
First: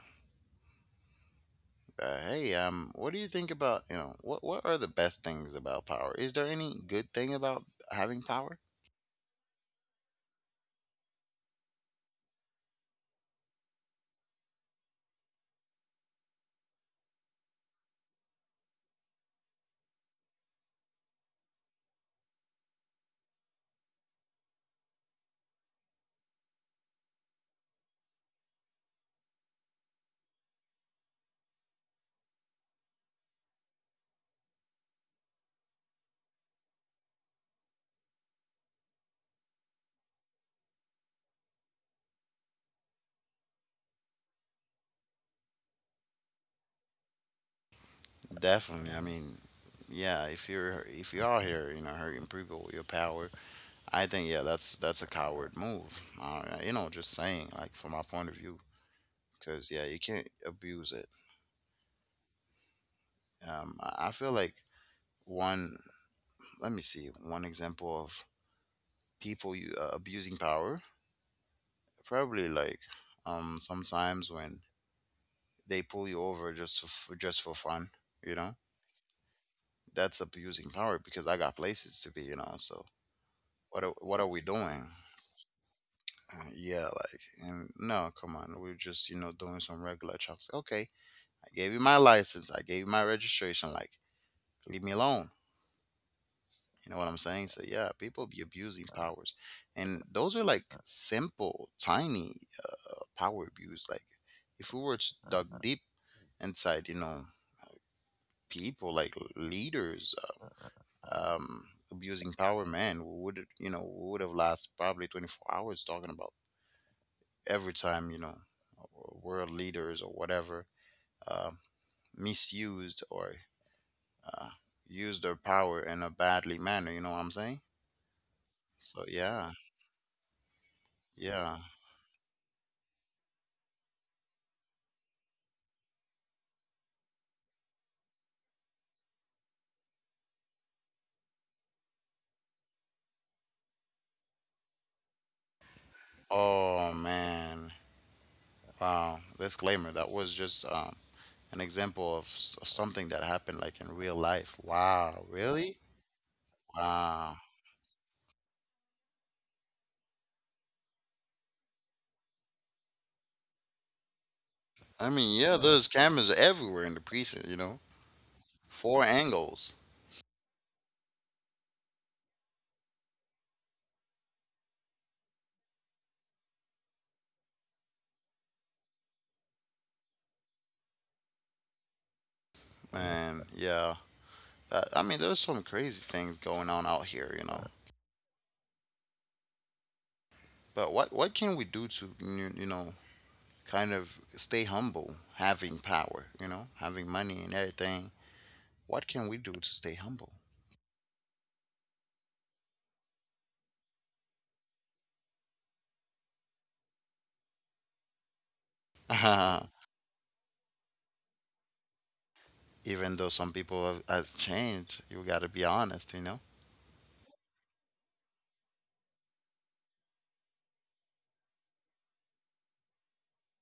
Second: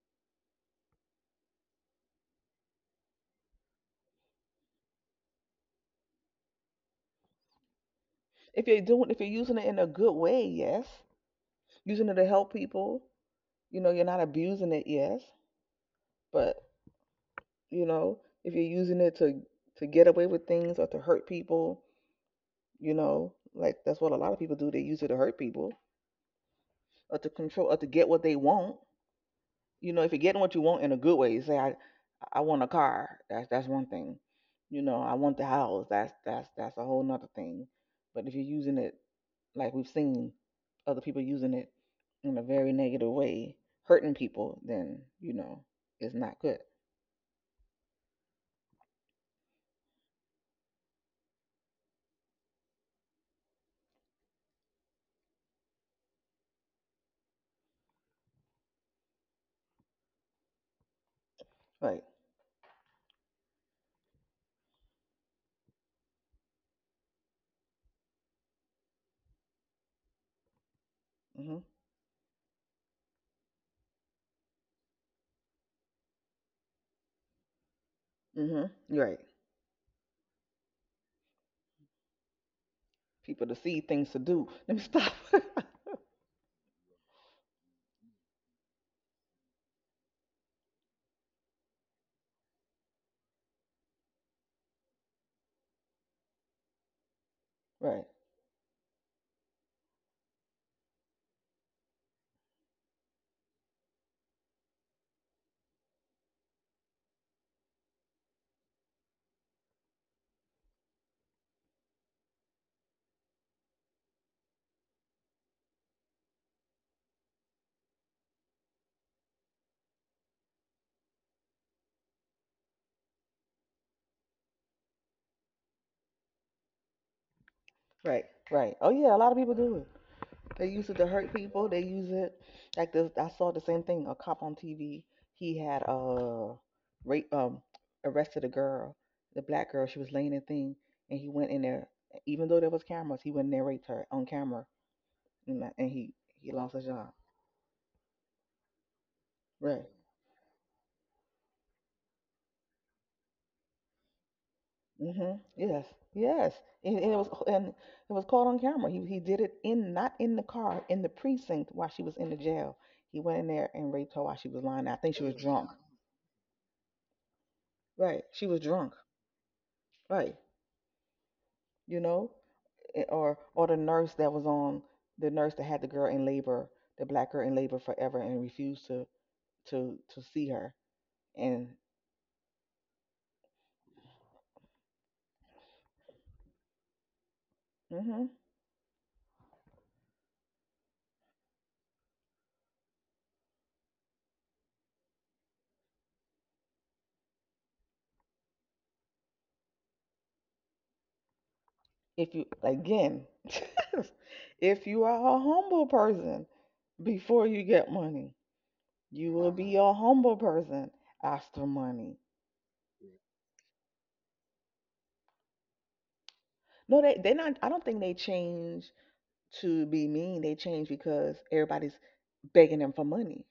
Speaker 2: Uh, hey, what do you think about, you know, what are the best things about power? Is there any good thing about having power?
Speaker 1: If you're doing, if you're using it in a good way, yes. Using it to help people, you know, you're not abusing it, yes. But you know, if you're using it to get away with things or to hurt people, you know, like that's what a lot of people do. They use it to hurt people or to control or to get what they want. You know, if you're getting what you want in a good way, you say, I want a car. That's one thing. You know, I want the house. That's a whole nother thing. But if you're using it like we've seen other people using it in a very negative way, hurting people, then you know it's not good.
Speaker 2: Definitely. I mean, yeah, if you're if you are here, you know, hurting people with your power, I think yeah, that's a coward move. You know, just saying, like, from my point of view, because yeah, you can't abuse it.
Speaker 1: Right.
Speaker 2: I feel like one. Let me see one example of people abusing power.
Speaker 1: Mhm.
Speaker 2: Probably like, um, sometimes when they pull you over just for just for fun, you know.
Speaker 1: Mhm. Right.
Speaker 2: That's abusing power, because I got places to be, you know. So
Speaker 1: People to see things
Speaker 2: what are
Speaker 1: to
Speaker 2: we
Speaker 1: do.
Speaker 2: doing?
Speaker 1: Let me stop.
Speaker 2: Yeah, like, and no, come on, we're just, you know, doing some regular checks. Okay, I gave you my license, I gave you my registration, like, leave me alone. You know what I'm saying? So yeah,
Speaker 1: Right.
Speaker 2: people be abusing powers, and those are like simple tiny, power abuse. Like, if we were to dug deep inside, you know, people like leaders, um, abusing power, man, would, you know, would have lasted probably 24 hours talking about every time, you know, world leaders or whatever, uh, misused or uh, used their power in a badly manner. You know what I'm saying?
Speaker 1: Right. Right. Oh
Speaker 2: So
Speaker 1: yeah, a lot of
Speaker 2: yeah,
Speaker 1: people do it. They use it to hurt
Speaker 2: yeah.
Speaker 1: people. They use it like this. I saw the same thing. A cop on TV. He had rape arrested a girl, the black girl. She was laying in thing, and he went in there. Even though there was cameras, he went in there and raped her on camera, and he he lost
Speaker 2: Oh
Speaker 1: his job.
Speaker 2: man, wow. Disclaimer.
Speaker 1: Right.
Speaker 2: That was just, an example of something that happened like in real life. Wow,
Speaker 1: Mhm.
Speaker 2: really?
Speaker 1: Yes. Yes. And, and it
Speaker 2: Wow.
Speaker 1: was and it was caught on camera. He did it in not in the car in the precinct while she was in the jail. He went in there and raped her while she was lying there. I
Speaker 2: I
Speaker 1: think she
Speaker 2: mean,
Speaker 1: was
Speaker 2: yeah,
Speaker 1: drunk.
Speaker 2: there's cameras everywhere in the precinct, you know.
Speaker 1: Right. She was drunk.
Speaker 2: Four angles.
Speaker 1: Right. You know, or the nurse that was on the nurse that had the girl in labor, the black girl in labor forever, and refused to to see her. And
Speaker 2: And yeah, that, I mean, there's some crazy things going on out here, you know.
Speaker 1: hmm
Speaker 2: But what can we do to you, you know, kind of stay humble, having power, you know, having money and everything? What can we do to stay humble?
Speaker 1: if you again, if you are a humble person before you get money, you will be a humble person after money.
Speaker 2: Even though some people have has changed, you got to be honest, you know.
Speaker 1: No, they not. I don't think they change to be mean. They change because everybody's begging them for money,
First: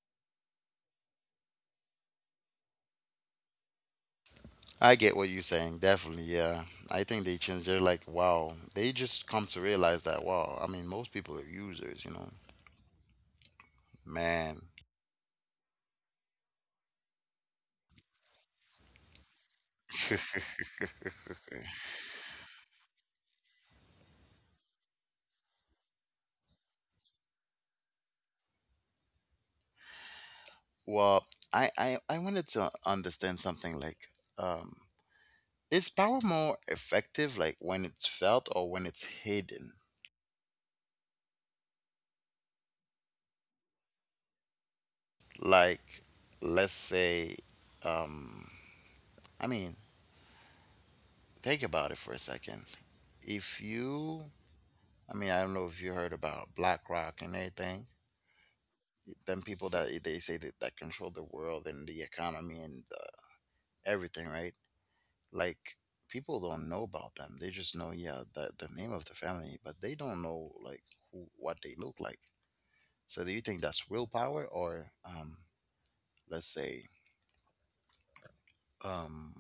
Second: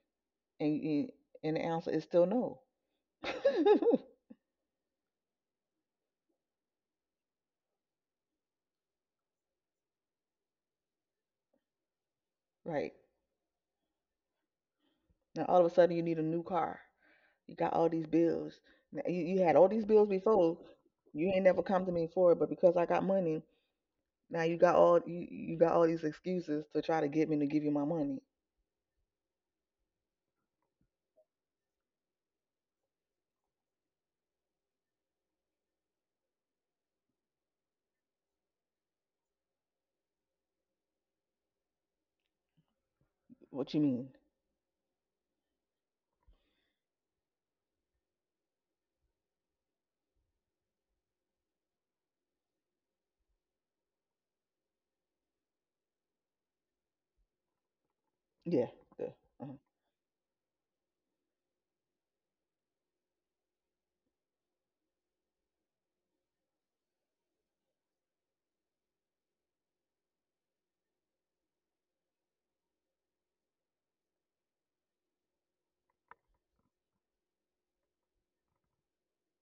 Speaker 1: and you- and the answer is still no.
Speaker 2: I get what you're saying, definitely. Yeah, I think they change. They're like, wow, they just come to realize that, wow. I mean, most people are users, you know.
Speaker 1: Right.
Speaker 2: Man,
Speaker 1: Now all of a sudden you need a new car. You got all these bills. Now, you had all these bills before. You ain't never come to me for it, but because I got money, now you got you got all these excuses to try to get me to give you my money.
Speaker 2: well, I wanted to understand something, like, um, is power more effective, like, when it's felt or when it's hidden?
Speaker 1: What you mean?
Speaker 2: Like, let's say, um, I mean, think about it for a second. If you, I mean, I don't know if you heard about BlackRock and everything,
Speaker 1: Yeah, yeah.
Speaker 2: them
Speaker 1: Uh-huh.
Speaker 2: people that they say that control the world and the economy, and, everything, right? Like, people don't know about them, they just know, yeah, the name of the family, but they don't know like who, what they look like. So do you think that's willpower, or, um, let's say, um,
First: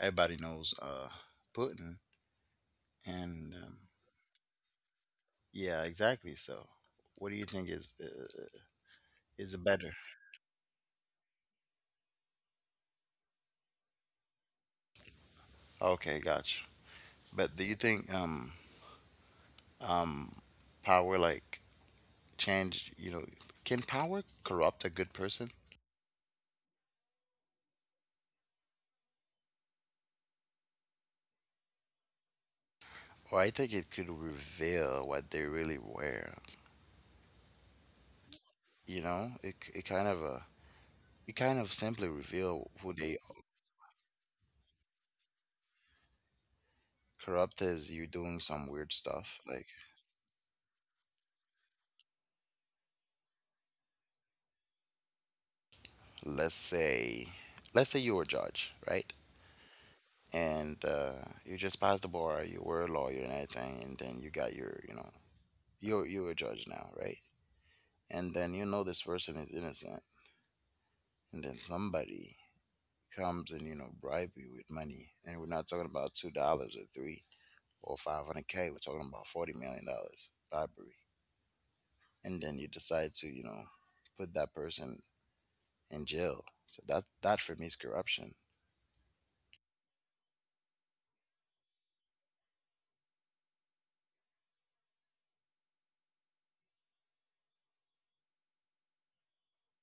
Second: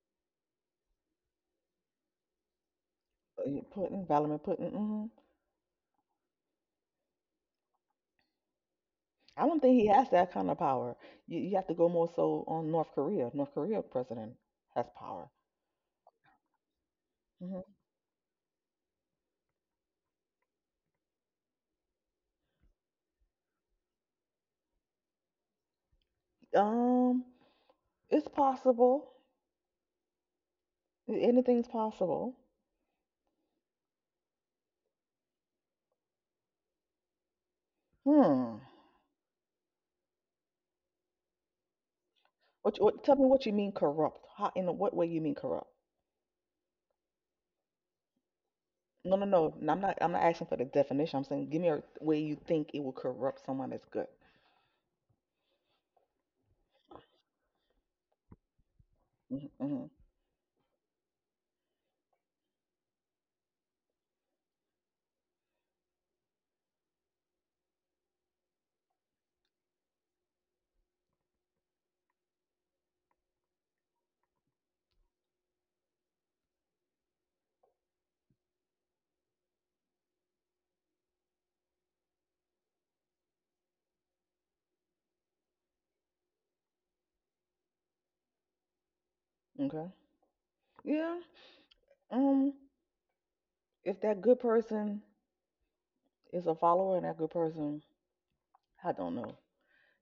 Speaker 2: everybody knows, uh, Putin, and,
Speaker 1: Yeah, Putin, Vladimir Putin. Hmm.
Speaker 2: yeah, exactly. So what do you think is,
Speaker 1: I
Speaker 2: is
Speaker 1: don't think he
Speaker 2: better?
Speaker 1: has that kind of power. You have to go more so on North Korea. North Korea president has power.
Speaker 2: Okay, gotcha. But do you
Speaker 1: Hmm.
Speaker 2: think, um, um, power, like, change, you know, can power corrupt a good person?
Speaker 1: Um, it's possible. Anything's possible.
Speaker 2: Well, I think it could reveal what they really were.
Speaker 1: Hmm.
Speaker 2: You know, it kind of, it kind of simply reveal who
Speaker 1: Tell me
Speaker 2: they are.
Speaker 1: what you mean corrupt. How, in what way you mean corrupt?
Speaker 2: Corrupt is you doing some weird
Speaker 1: No, no, no.
Speaker 2: stuff. Like,
Speaker 1: I'm not. I'm not asking for the definition. I'm saying, give me a way you think it will corrupt someone that's good.
Speaker 2: let's say, let's say you were a judge, right?
Speaker 1: Mm-hmm, mm-hmm.
Speaker 2: And, you just passed the bar. You were a lawyer and everything, and then you got your, you know, you're a judge now, right? And then you know this person is innocent, and then somebody comes and, you know, bribe you with money, and we're not talking about $2 or three or 500K, we're talking about 40 million dollars bribery. And then you decide to, you know, put that person in jail. So that, that for me is corruption.
Speaker 1: Okay. Yeah. Um. If that good person is a follower and that good person, I don't know.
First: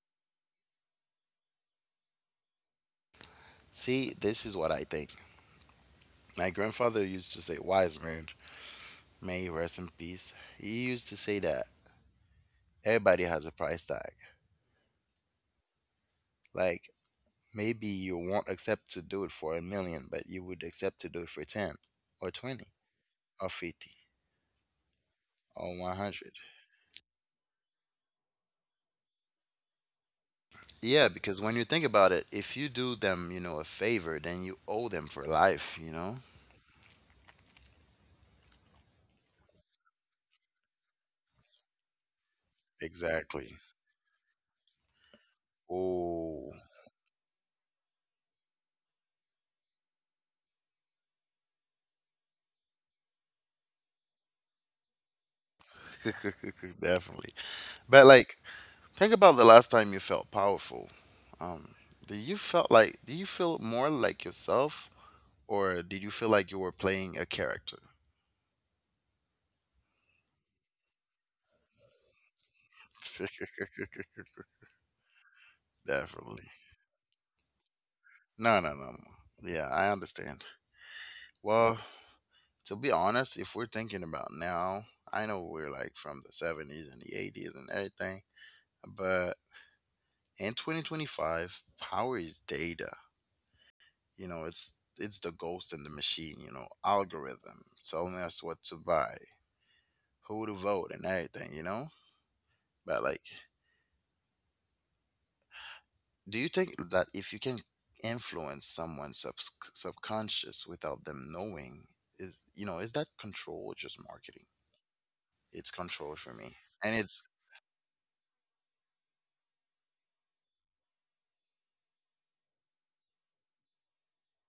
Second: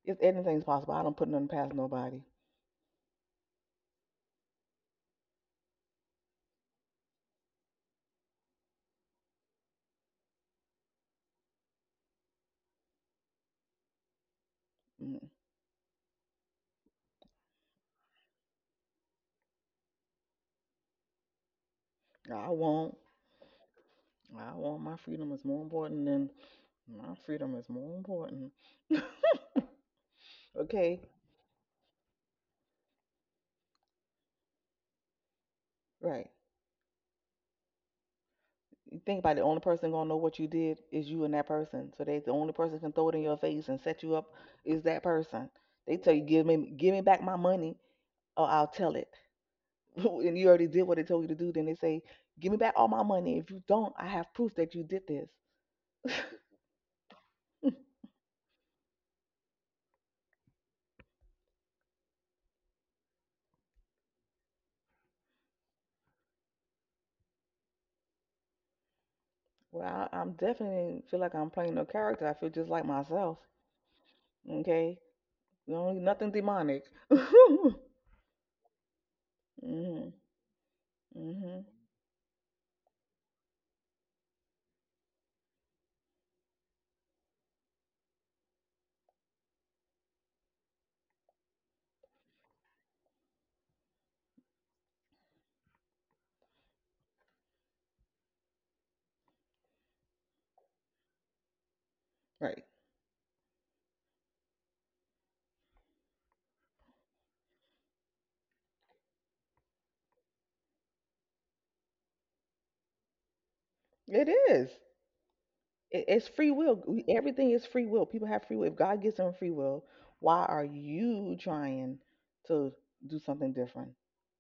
Speaker 1: If anything's possible, I don't put nothing past nobody.
Speaker 2: See, this is what I think. My grandfather used to say, wise man, may he rest in peace, he used to say that everybody has a price tag.
Speaker 1: Mm,
Speaker 2: Like, maybe you won't accept to do it for a million, but you would accept to do it for 10 or
Speaker 1: I
Speaker 2: 20
Speaker 1: won't.
Speaker 2: or 50
Speaker 1: I won't. My freedom is more
Speaker 2: or
Speaker 1: important than
Speaker 2: 100.
Speaker 1: my freedom is more important. Okay.
Speaker 2: Yeah, because when you think about it, if you do them, you know, a favor, then you owe them for life, you know?
Speaker 1: Right. Think about it. The only person gonna know what you did is you and that person. So they the only person can throw it in your
Speaker 2: Exactly.
Speaker 1: face and set you up is that person. They tell you
Speaker 2: Oh,
Speaker 1: give me back my money or I'll tell it. And you already did what they told you to do. Then they say give me back all my money. If you don't, I have proof that you did this.
Speaker 2: definitely. But like, think about the last time you felt powerful. Um, do you feel more like yourself, or did you feel like you were playing a character?
Speaker 1: Well, I'm definitely feel like I'm playing no character. I feel just like myself. Okay, you know, nothing
Speaker 2: Definitely.
Speaker 1: demonic. Mhm,
Speaker 2: No, no, no. No. Yeah, I understand.
Speaker 1: mhm,
Speaker 2: Well, to be honest, if we're thinking about now, I know we're like from the 70s and the 80s and everything, but in 2025, power is data. You know, it's the ghost in the machine, you know, algorithm telling us what to buy, who to vote and everything, you know?
Speaker 1: right.
Speaker 2: But like, do you think that if you can influence someone's subconscious without them knowing is is that control or just
Speaker 1: It
Speaker 2: marketing?
Speaker 1: is.
Speaker 2: It's control for
Speaker 1: It's
Speaker 2: me.
Speaker 1: free will.
Speaker 2: And it's...
Speaker 1: Everything is free will. People have free will. If God gives them free will, why are you trying to do something different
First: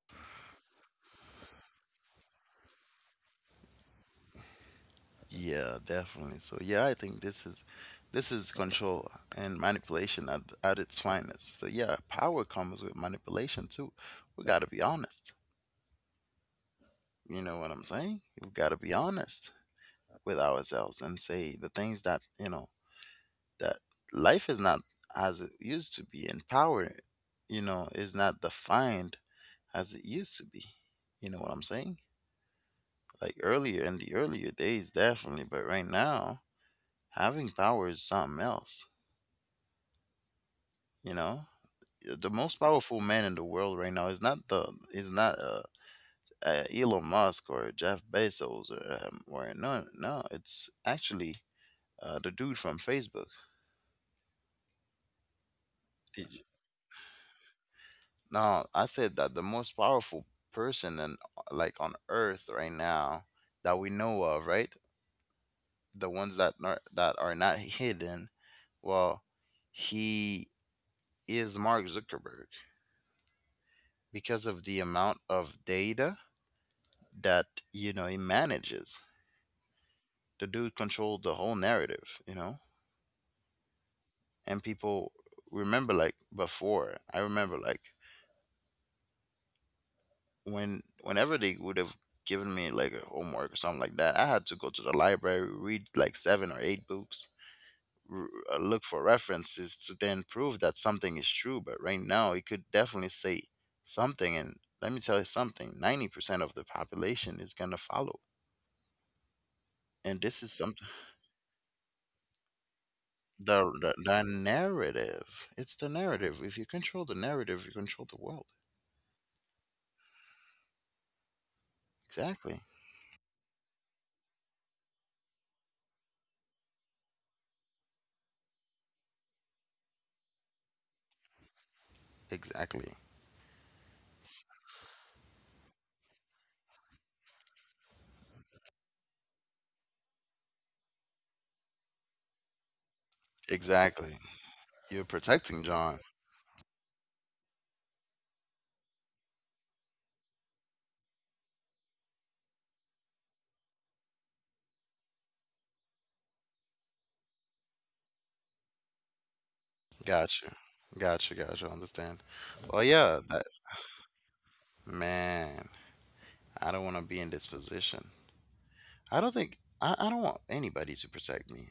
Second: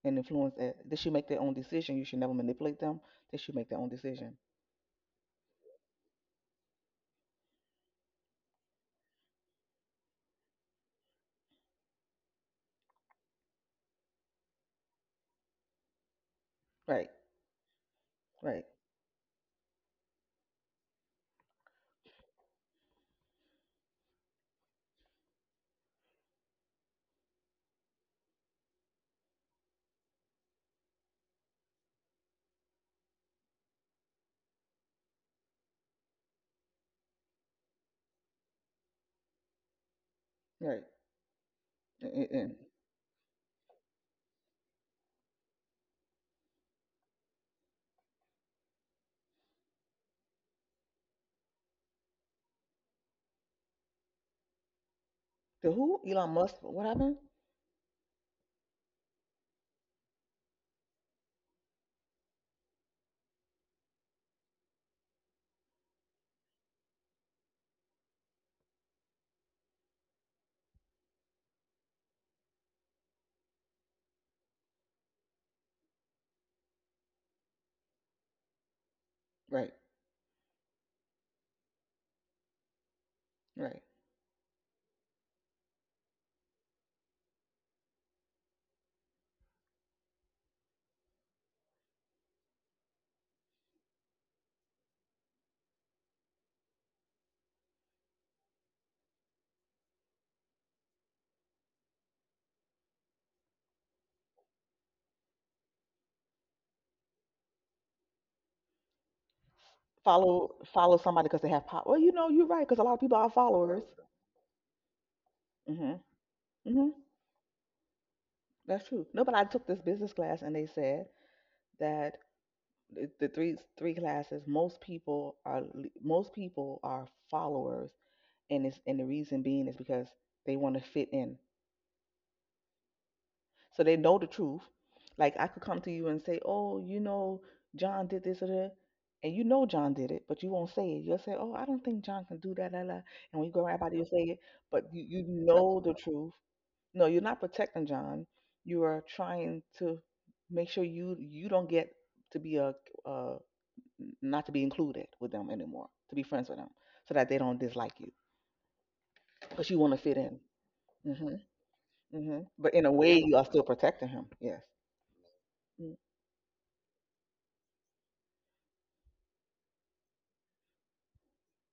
Speaker 1: and influence it? They should make their own decision. You should never manipulate them. They should make their own decision.
Speaker 2: Yeah, definitely. So yeah, I think this is control and manipulation at its finest. So yeah, power comes with manipulation too. We gotta be honest.
Speaker 1: Right,
Speaker 2: You know what I'm saying? We
Speaker 1: right,
Speaker 2: gotta be honest with ourselves and say the things that you know that life is not as it used to be, and power, you know, is not defined as it used to be. You know what I'm saying? Like earlier in the earlier days, definitely, but right now, having power is something else.
Speaker 1: right.
Speaker 2: You know, yeah, the
Speaker 1: And
Speaker 2: most powerful man in the world right now is not Elon Musk or Jeff Bezos or no no it's actually the dude from Facebook.
Speaker 1: To who? Elon
Speaker 2: Did you-
Speaker 1: Musk. What happened?
Speaker 2: No, I said that the most powerful person and like on Earth right now that we know of, right? The ones that are not hidden. Well, he is Mark Zuckerberg because of the amount of data that you know he manages.
Speaker 1: Right,
Speaker 2: The dude controlled the whole narrative, you know?
Speaker 1: right.
Speaker 2: And people remember like before, I remember like when whenever they would have given me like a homework or something like that, I had to go to the library, read like seven or eight books, look for references to then prove that something is true. But right now, you could definitely say something. And let me tell you something, 90% of the population is going to follow. And this is
Speaker 1: Follow,
Speaker 2: something,
Speaker 1: follow somebody because they have power. Well, you know, you're right because a lot of people are followers.
Speaker 2: the narrative. It's the
Speaker 1: Mhm,
Speaker 2: narrative. If you control
Speaker 1: mhm.
Speaker 2: the narrative, you control the world.
Speaker 1: That's true. No, but I took this business class and they said that
Speaker 2: Exactly.
Speaker 1: the three classes most people are followers and it's and the reason being is because they want to fit in
Speaker 2: Exactly.
Speaker 1: so they know the truth. Like I could come to you and say, oh, you know, John did this or that, and you know John did it, but you won't say it. You'll say, oh, I don't think John can do that, la, la. And when you go around everybody you'll
Speaker 2: Exactly.
Speaker 1: say it, but
Speaker 2: You're
Speaker 1: you
Speaker 2: protecting
Speaker 1: know the
Speaker 2: John.
Speaker 1: truth. No, you're not protecting John. You are trying to make sure you don't get to be a not to be included with them anymore, to be friends with them, so that they don't dislike you, because you want to fit in.
Speaker 2: Got you. Got
Speaker 1: hmm
Speaker 2: you. Got you. Understand.
Speaker 1: But
Speaker 2: Well,
Speaker 1: in a way,
Speaker 2: yeah.
Speaker 1: you are
Speaker 2: That
Speaker 1: still protecting him. Yes.
Speaker 2: man.
Speaker 1: Mm,
Speaker 2: I don't want to be in this position. I don't think I don't want anybody to protect me.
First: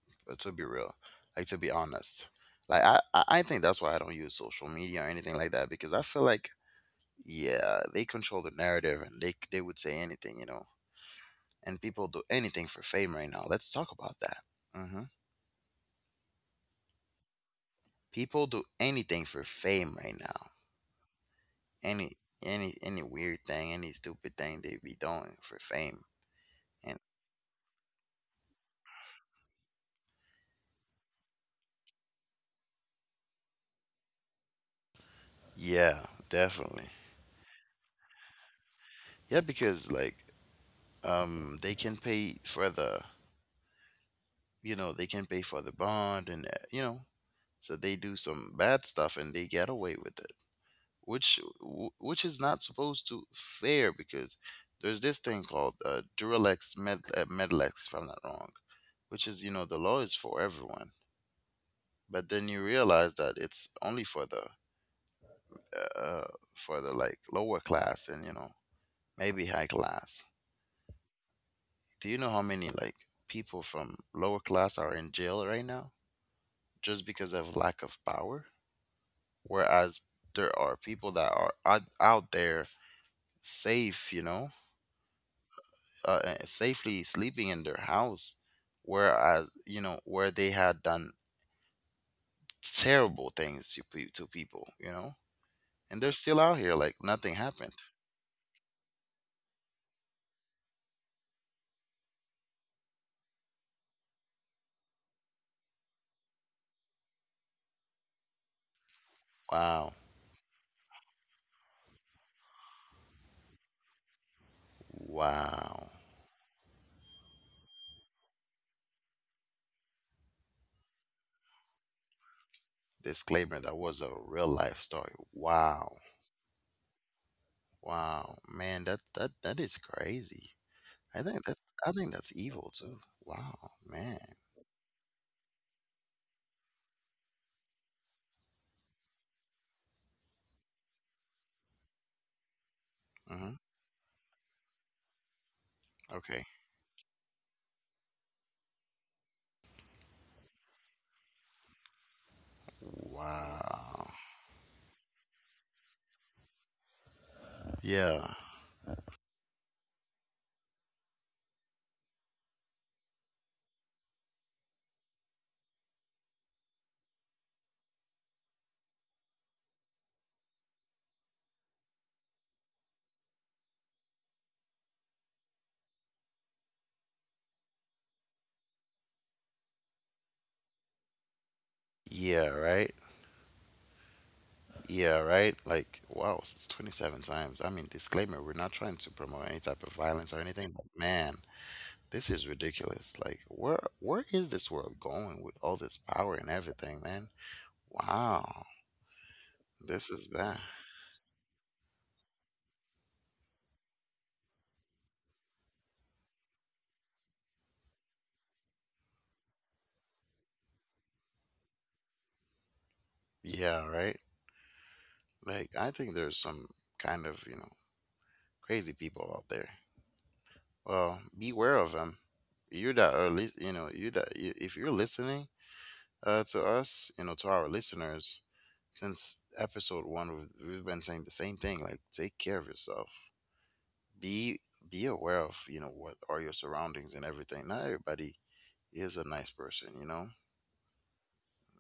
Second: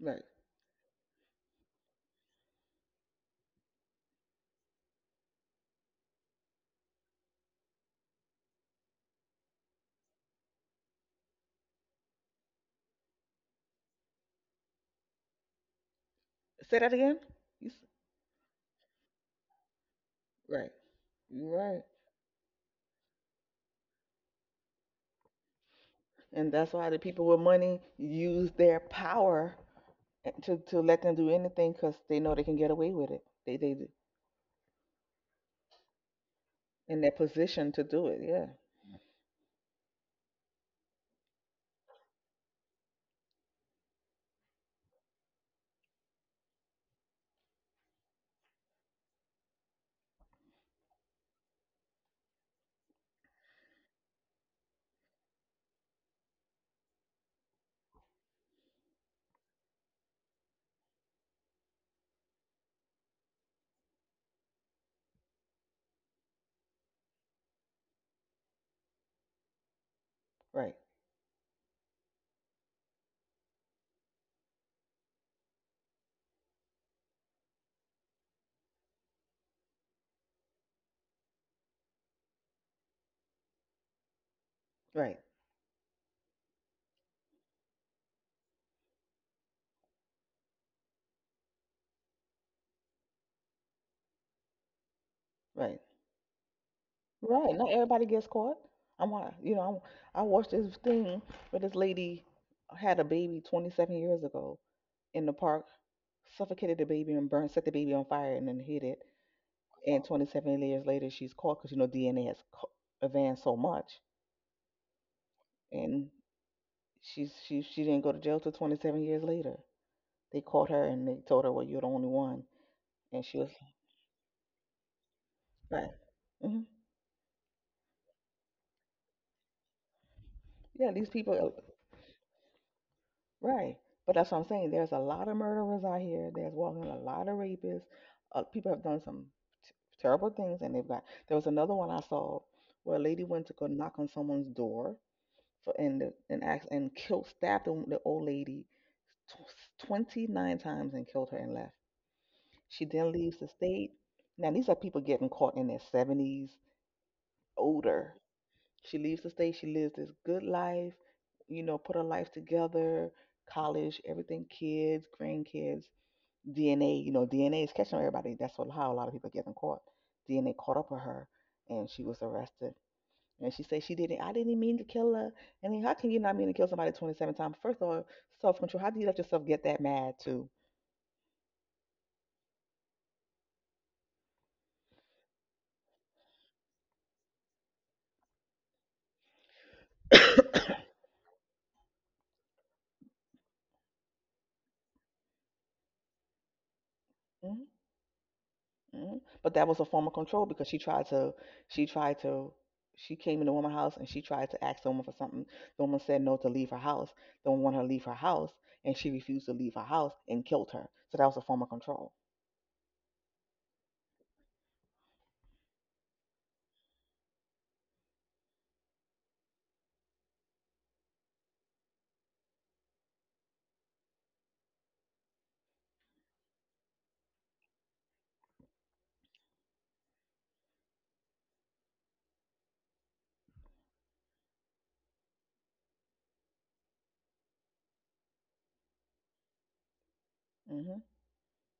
Speaker 1: right.
Speaker 2: But to be real, like to be honest, like I think that's why I don't use social media or anything like that because I feel like yeah they control the narrative and they would say anything you know, and people do anything for fame right now. Let's talk about that. Mm-hmm.
Speaker 1: Say that again. You s-
Speaker 2: People do anything for fame right now.
Speaker 1: right. Right.
Speaker 2: Any any weird thing, any stupid thing they be doing for fame.
Speaker 1: And that's why
Speaker 2: And
Speaker 1: the people with money use their power to let them do anything because they know they can get away with it.
Speaker 2: yeah, definitely.
Speaker 1: In their position to do it. Yeah.
Speaker 2: Yeah, because like they can pay for the you know, they can pay for the bond and you know, so they do some bad stuff and they get away with it. Which which is not supposed to fair because there's this thing called Duralex Med, Medlex if I'm not wrong, which is you know the law is for everyone but then you realize that it's only uh, for the like lower class and you know maybe high class.
Speaker 1: Right.
Speaker 2: Do you know how many like people from lower class are in jail right now just because of lack of power, whereas there are people that are out there safe you know,
Speaker 1: Right.
Speaker 2: safely sleeping in their house whereas you know where they had done terrible things to people you know,
Speaker 1: Right.
Speaker 2: and they're still out here like nothing
Speaker 1: Right. Not
Speaker 2: happened.
Speaker 1: everybody gets caught. You know, I watched this thing where this lady had a baby 27 years ago in the park, suffocated the baby and burned, set the baby on fire and then hid it.
Speaker 2: Wow.
Speaker 1: And 27 years later, she's caught because you know DNA has advanced so much,
Speaker 2: Wow.
Speaker 1: and she didn't go to jail till 27 years later. They caught her and they told her, "Well, you're the only one," and she was
Speaker 2: Disclaimer, that was a real life story.
Speaker 1: right.
Speaker 2: Wow.
Speaker 1: Hmm.
Speaker 2: Wow. Man, that is crazy.
Speaker 1: Yeah, these
Speaker 2: I think
Speaker 1: people.
Speaker 2: that I think that's evil too. Wow,
Speaker 1: Right. But that's
Speaker 2: man.
Speaker 1: what I'm saying. There's a lot of murderers out here. There's walking a lot of rapists. People have done some t- terrible things, and they've got. There was another one I saw where a lady went to
Speaker 2: Hmm.
Speaker 1: go knock on someone's door for and the- and
Speaker 2: Okay.
Speaker 1: asked and killed stabbed the old lady tw 29 times and killed her and left. She then leaves the state.
Speaker 2: Wow.
Speaker 1: Now these are people getting caught in their 70s, older.
Speaker 2: Yeah.
Speaker 1: She leaves the state. She lives this good life, you know, put her life together, college, everything, kids, grandkids, DNA. You know, DNA is catching everybody. That's what, how a lot of people getting caught. DNA caught up with her, and she was arrested. And she said she didn't. I didn't even mean to kill her. I mean, how can you not mean to kill somebody 27 times? First of all, self control. How do you let yourself get that mad too?
Speaker 2: Yeah, right? Yeah, right? Like, wow, 27 times. I mean, disclaimer, we're not trying to promote any type of violence or anything,
Speaker 1: Mm-hmm.
Speaker 2: but man, this is ridiculous. Like, where is this world going with all this power and everything, man? Wow.
Speaker 1: Mhm. But that was a form
Speaker 2: This
Speaker 1: of
Speaker 2: is
Speaker 1: control
Speaker 2: bad.
Speaker 1: because she tried to, she came in the woman's house and she tried to ask the woman for something. The woman said no to leave her house. The woman wanted her to leave her house and she refused to leave her house and killed her. So that was a form of control.
Speaker 2: Yeah, right? Like, I think there's some kind of, you know, crazy people out there. Well, beware of them. You that are, you know, you that, if you're listening to us, you know, to our listeners, since episode one, we've been saying the same thing. Like, take care of yourself. Be be aware of, you know, what are your surroundings and everything. Not everybody is a nice person, you know,
Speaker 1: Hmm.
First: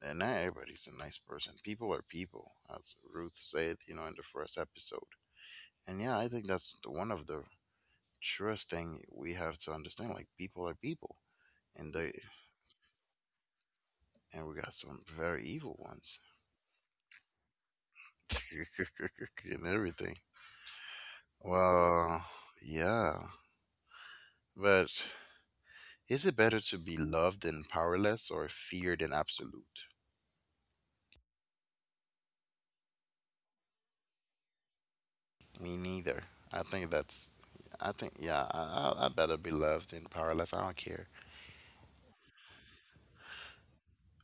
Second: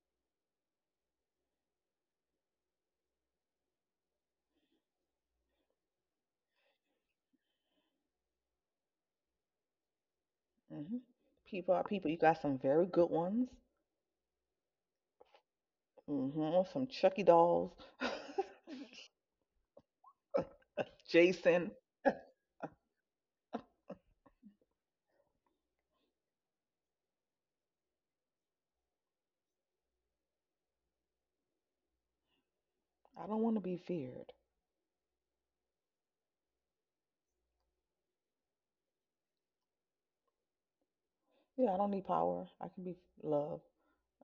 Speaker 2: and not everybody's a nice person. People are people, as Ruth said, you know, in the first episode. And yeah, I think that's one of the truest thing we have to understand. Like people are
Speaker 1: Hmm.
Speaker 2: people,
Speaker 1: People are
Speaker 2: and
Speaker 1: people.
Speaker 2: they
Speaker 1: You got some very good ones.
Speaker 2: and we got some very evil ones.
Speaker 1: Hmm. Some Chucky dolls.
Speaker 2: And everything.
Speaker 1: Jason.
Speaker 2: Well, yeah, but is it better to be loved and powerless or feared and absolute?
Speaker 1: I don't want to be feared.
Speaker 2: Me neither. I think that's... I think yeah, I I'd better be loved and powerless. I don't care.
Speaker 1: Yeah, I don't need power. I can be loved.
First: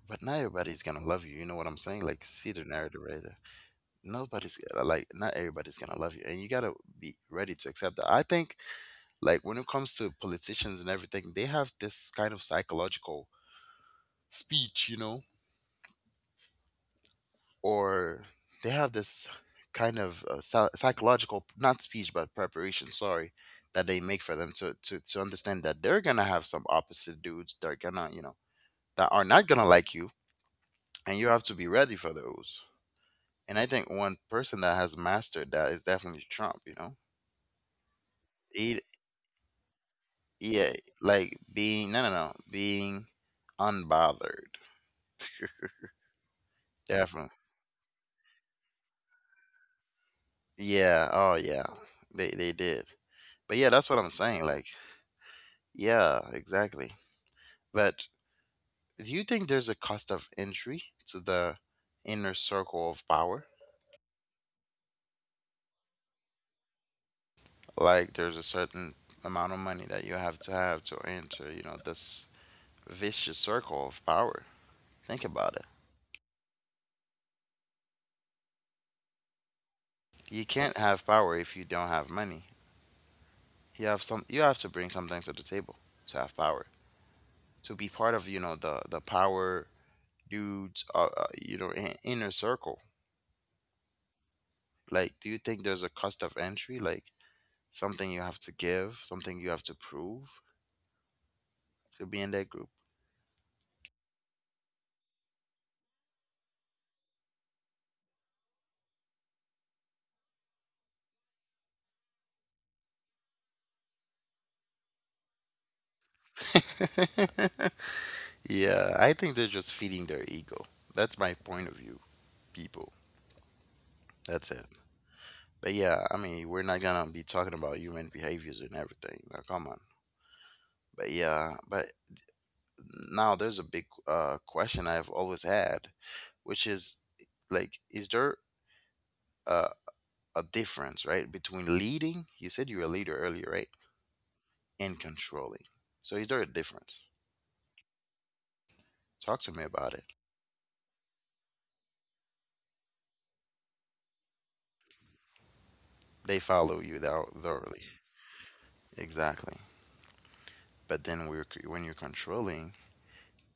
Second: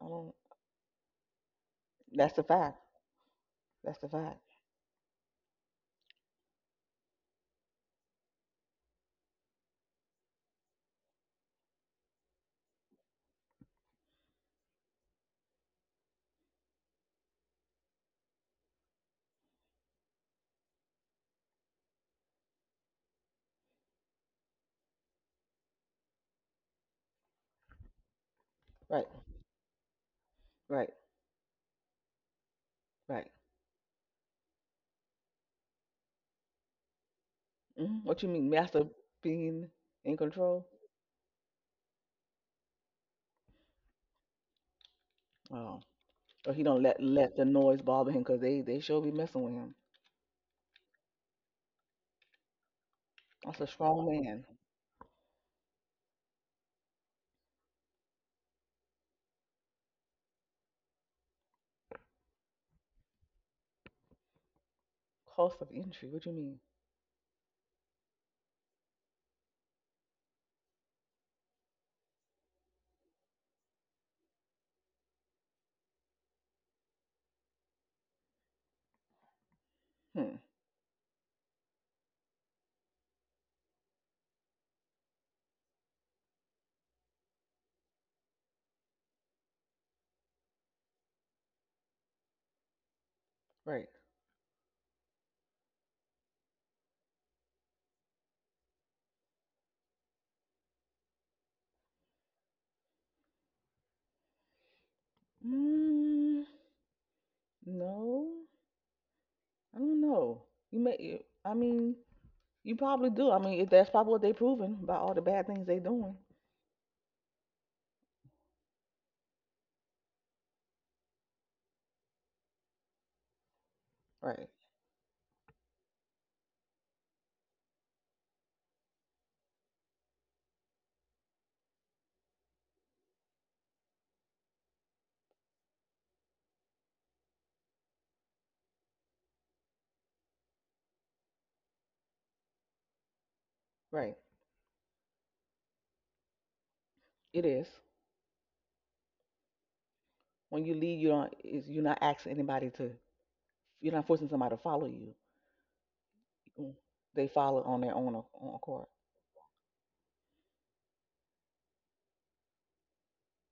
Speaker 1: I
Speaker 2: But
Speaker 1: don't.
Speaker 2: not everybody's gonna love you. You know what I'm saying? Like
Speaker 1: That's the
Speaker 2: see the
Speaker 1: fact.
Speaker 2: narrative right there.
Speaker 1: That's the fact.
Speaker 2: Nobody's like not everybody's gonna love you and you gotta be ready to accept that. I think like when it comes to politicians and everything they have this kind of psychological speech you know, or they have this kind of psychological not speech but preparation sorry, that they make for them to understand that they're gonna have some opposite dudes that are gonna you know,
Speaker 1: Right,
Speaker 2: that are not gonna like you,
Speaker 1: right,
Speaker 2: and you have to be ready for those.
Speaker 1: right.
Speaker 2: And I think one person that has mastered that is definitely Trump you know.
Speaker 1: Mhm. What you mean,
Speaker 2: He
Speaker 1: master being in control?
Speaker 2: yeah, like being no no no being unbothered.
Speaker 1: Oh, so he don't let
Speaker 2: Definitely.
Speaker 1: let the noise bother him because they sure be messing with him.
Speaker 2: Yeah. Oh yeah. They did. But
Speaker 1: That's a
Speaker 2: yeah, that's what
Speaker 1: strong
Speaker 2: I'm
Speaker 1: man.
Speaker 2: saying. Like yeah, exactly. But do you think there's a cost of entry to the inner circle of power?
Speaker 1: Cost of entry. What you mean?
Speaker 2: Like there's a certain amount of money that you have to enter. You know this vicious circle of power. Think about it.
Speaker 1: Hmm.
Speaker 2: You can't have power if you don't have money. You have some. You have to bring something to the table to have power, to be part of you know the power dudes you know inner circle.
Speaker 1: Right.
Speaker 2: Like do you think there's a cost of entry, like something you have to give, something you have to prove to be in that group?
Speaker 1: Mm, no, I don't know. You may. I mean, you probably do. I mean, if that's probably what they are proving by all the bad things they are doing.
Speaker 2: Yeah, I think they're just feeding their ego. That's my point of view. People, that's
Speaker 1: Right.
Speaker 2: it. But yeah, I mean we're not gonna be talking about human behaviors and everything, like come on. But yeah, but now there's a big question I've always had, which is like is there a, a difference, right, between leading, you said you are a leader earlier, right,
Speaker 1: Right.
Speaker 2: and controlling. So is there a difference?
Speaker 1: It is.
Speaker 2: Talk to me about it.
Speaker 1: When you lead, you don't. Is you're not asking anybody to. You're not forcing somebody to follow you.
Speaker 2: They
Speaker 1: Mm.
Speaker 2: follow you
Speaker 1: They follow
Speaker 2: thoroughly.
Speaker 1: on their own accord.
Speaker 2: Exactly. But then we're, when you're controlling,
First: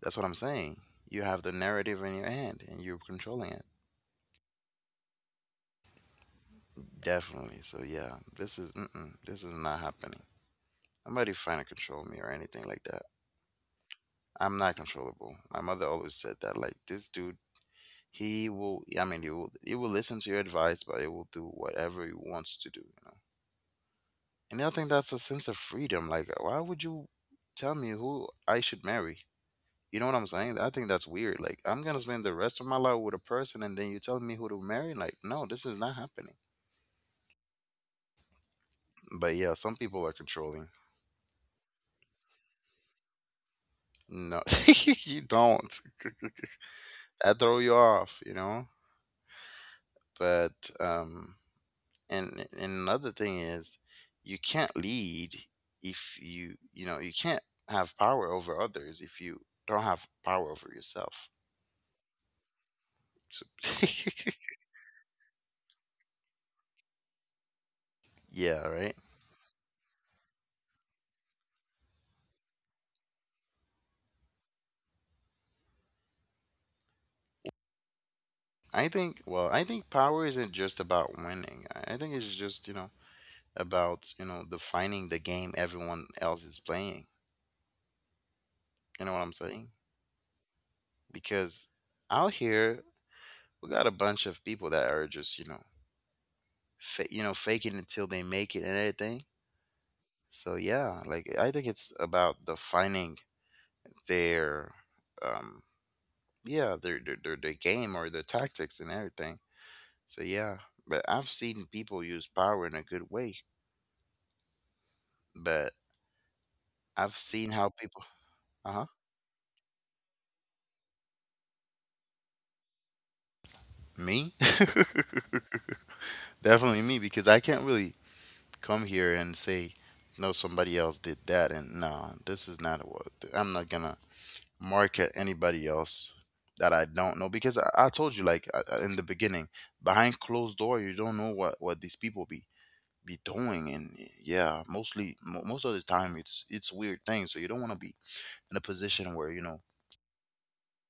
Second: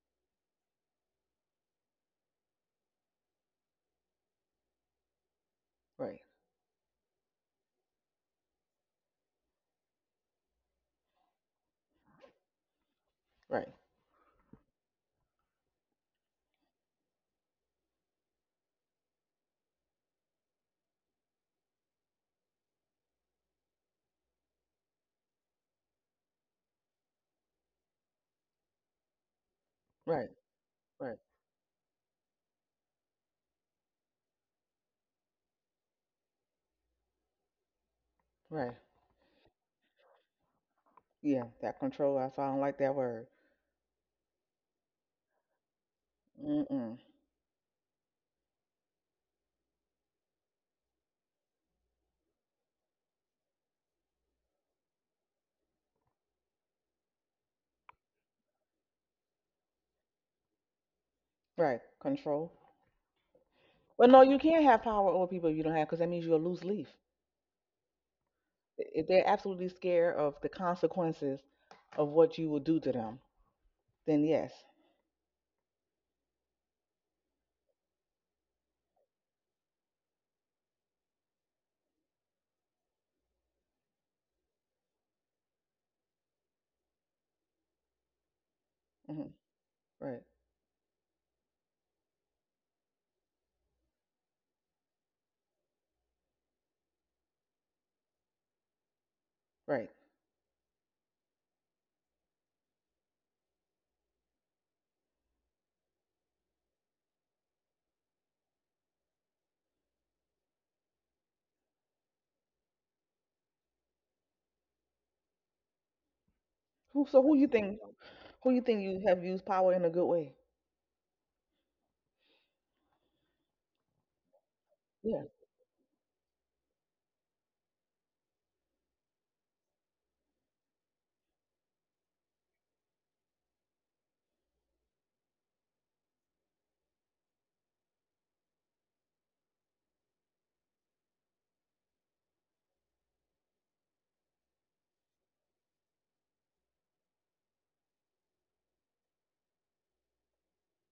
Speaker 2: that's what I'm saying. You have the narrative in your hand and you're controlling it.
Speaker 1: Right.
Speaker 2: Definitely. So yeah, this is mm-mm, this is not happening. Nobody trying to control me or anything like that.
Speaker 1: Right,
Speaker 2: I'm not controllable. My mother always said that. Like this dude, he will, I mean, he will listen to your advice, but he will do whatever he wants to do, you know. And I think that's a sense of freedom. Like, why would you tell me who I should marry? You know what
Speaker 1: right,
Speaker 2: I'm saying? I think that's
Speaker 1: right,
Speaker 2: weird. Like, I'm gonna spend the rest of my life with a person, and then you tell me who to marry? Like, no, this is not happening.
Speaker 1: right.
Speaker 2: But yeah, some people are controlling.
Speaker 1: Yeah, that control. That's why I don't like that word.
Speaker 2: No, you don't.
Speaker 1: Mm-mm.
Speaker 2: I throw you off, you know. But and and another thing is you can't lead if you know you can't have power over others if you don't have power over yourself
Speaker 1: Right, control.
Speaker 2: so,
Speaker 1: Well, no, you can't have power over people if you don't have, because that means you're a loose leaf.
Speaker 2: yeah right.
Speaker 1: If they're absolutely scared of the consequences of what you will do to them, then yes.
Speaker 2: I think I think power isn't just about winning. I think it's just you know about you know defining the game everyone else is playing, you know what
Speaker 1: Hmm.
Speaker 2: I'm saying?
Speaker 1: Right,
Speaker 2: Because out here we got a bunch of people that are just you know you know faking until they make it and everything.
Speaker 1: right.
Speaker 2: So yeah, like I think it's about defining their um yeah, their game or their tactics and everything. So yeah, but I've seen people use power in a good way, but
Speaker 1: Who?
Speaker 2: I've
Speaker 1: So who you
Speaker 2: seen how
Speaker 1: think?
Speaker 2: people
Speaker 1: Who you think
Speaker 2: uh-huh.
Speaker 1: you have used power in a good way?
Speaker 2: Me?
Speaker 1: Yeah,
Speaker 2: Definitely me because I can't really come here and say no, somebody else did that, and no, this is not what I'm not going to market anybody else that I don't know because I told you like in the beginning. Behind closed door you don't know what these people be doing. And yeah, most of the time it's weird things, so you don't want to be in a position where you know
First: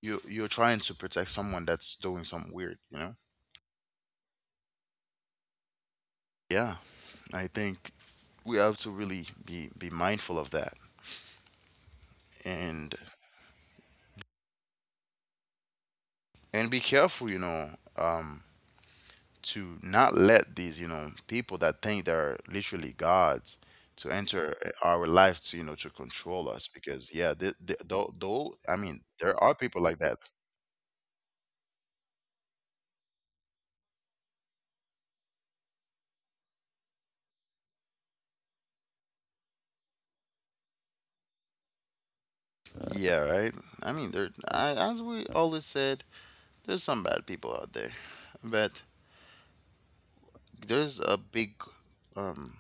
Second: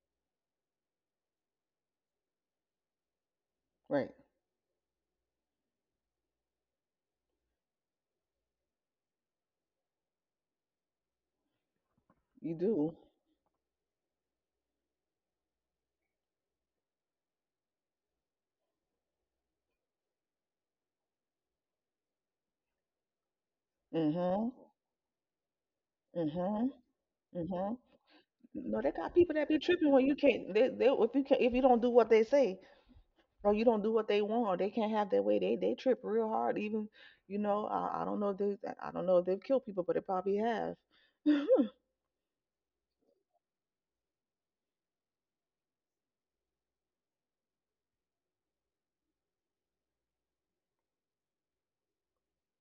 Speaker 2: you're trying to protect someone that's doing something weird, you know.
Speaker 1: right.
Speaker 2: Yeah, I think we have to really be mindful of that,
Speaker 1: You
Speaker 2: and
Speaker 1: do.
Speaker 2: and be careful, you know, um to not let these, you know, people that think they're literally gods to
Speaker 1: Mm-hmm.
Speaker 2: enter our life to, you know, to control us.
Speaker 1: Mm-hmm.
Speaker 2: Because yeah, th
Speaker 1: Mm-hmm.
Speaker 2: th though, though, I
Speaker 1: No, they
Speaker 2: mean,
Speaker 1: got people
Speaker 2: there
Speaker 1: that
Speaker 2: are
Speaker 1: be
Speaker 2: people
Speaker 1: tripping
Speaker 2: like
Speaker 1: when you
Speaker 2: that.
Speaker 1: can't. They if you can not if you don't do what they say, no, you don't do what they want. Or they can't have their way. They trip real hard. Even, you know, I don't know if they I don't know if they've killed people, but they probably have.
Speaker 2: Yeah, right. I mean, there, I, as we always said, there's some bad people out there, but there's a big, um,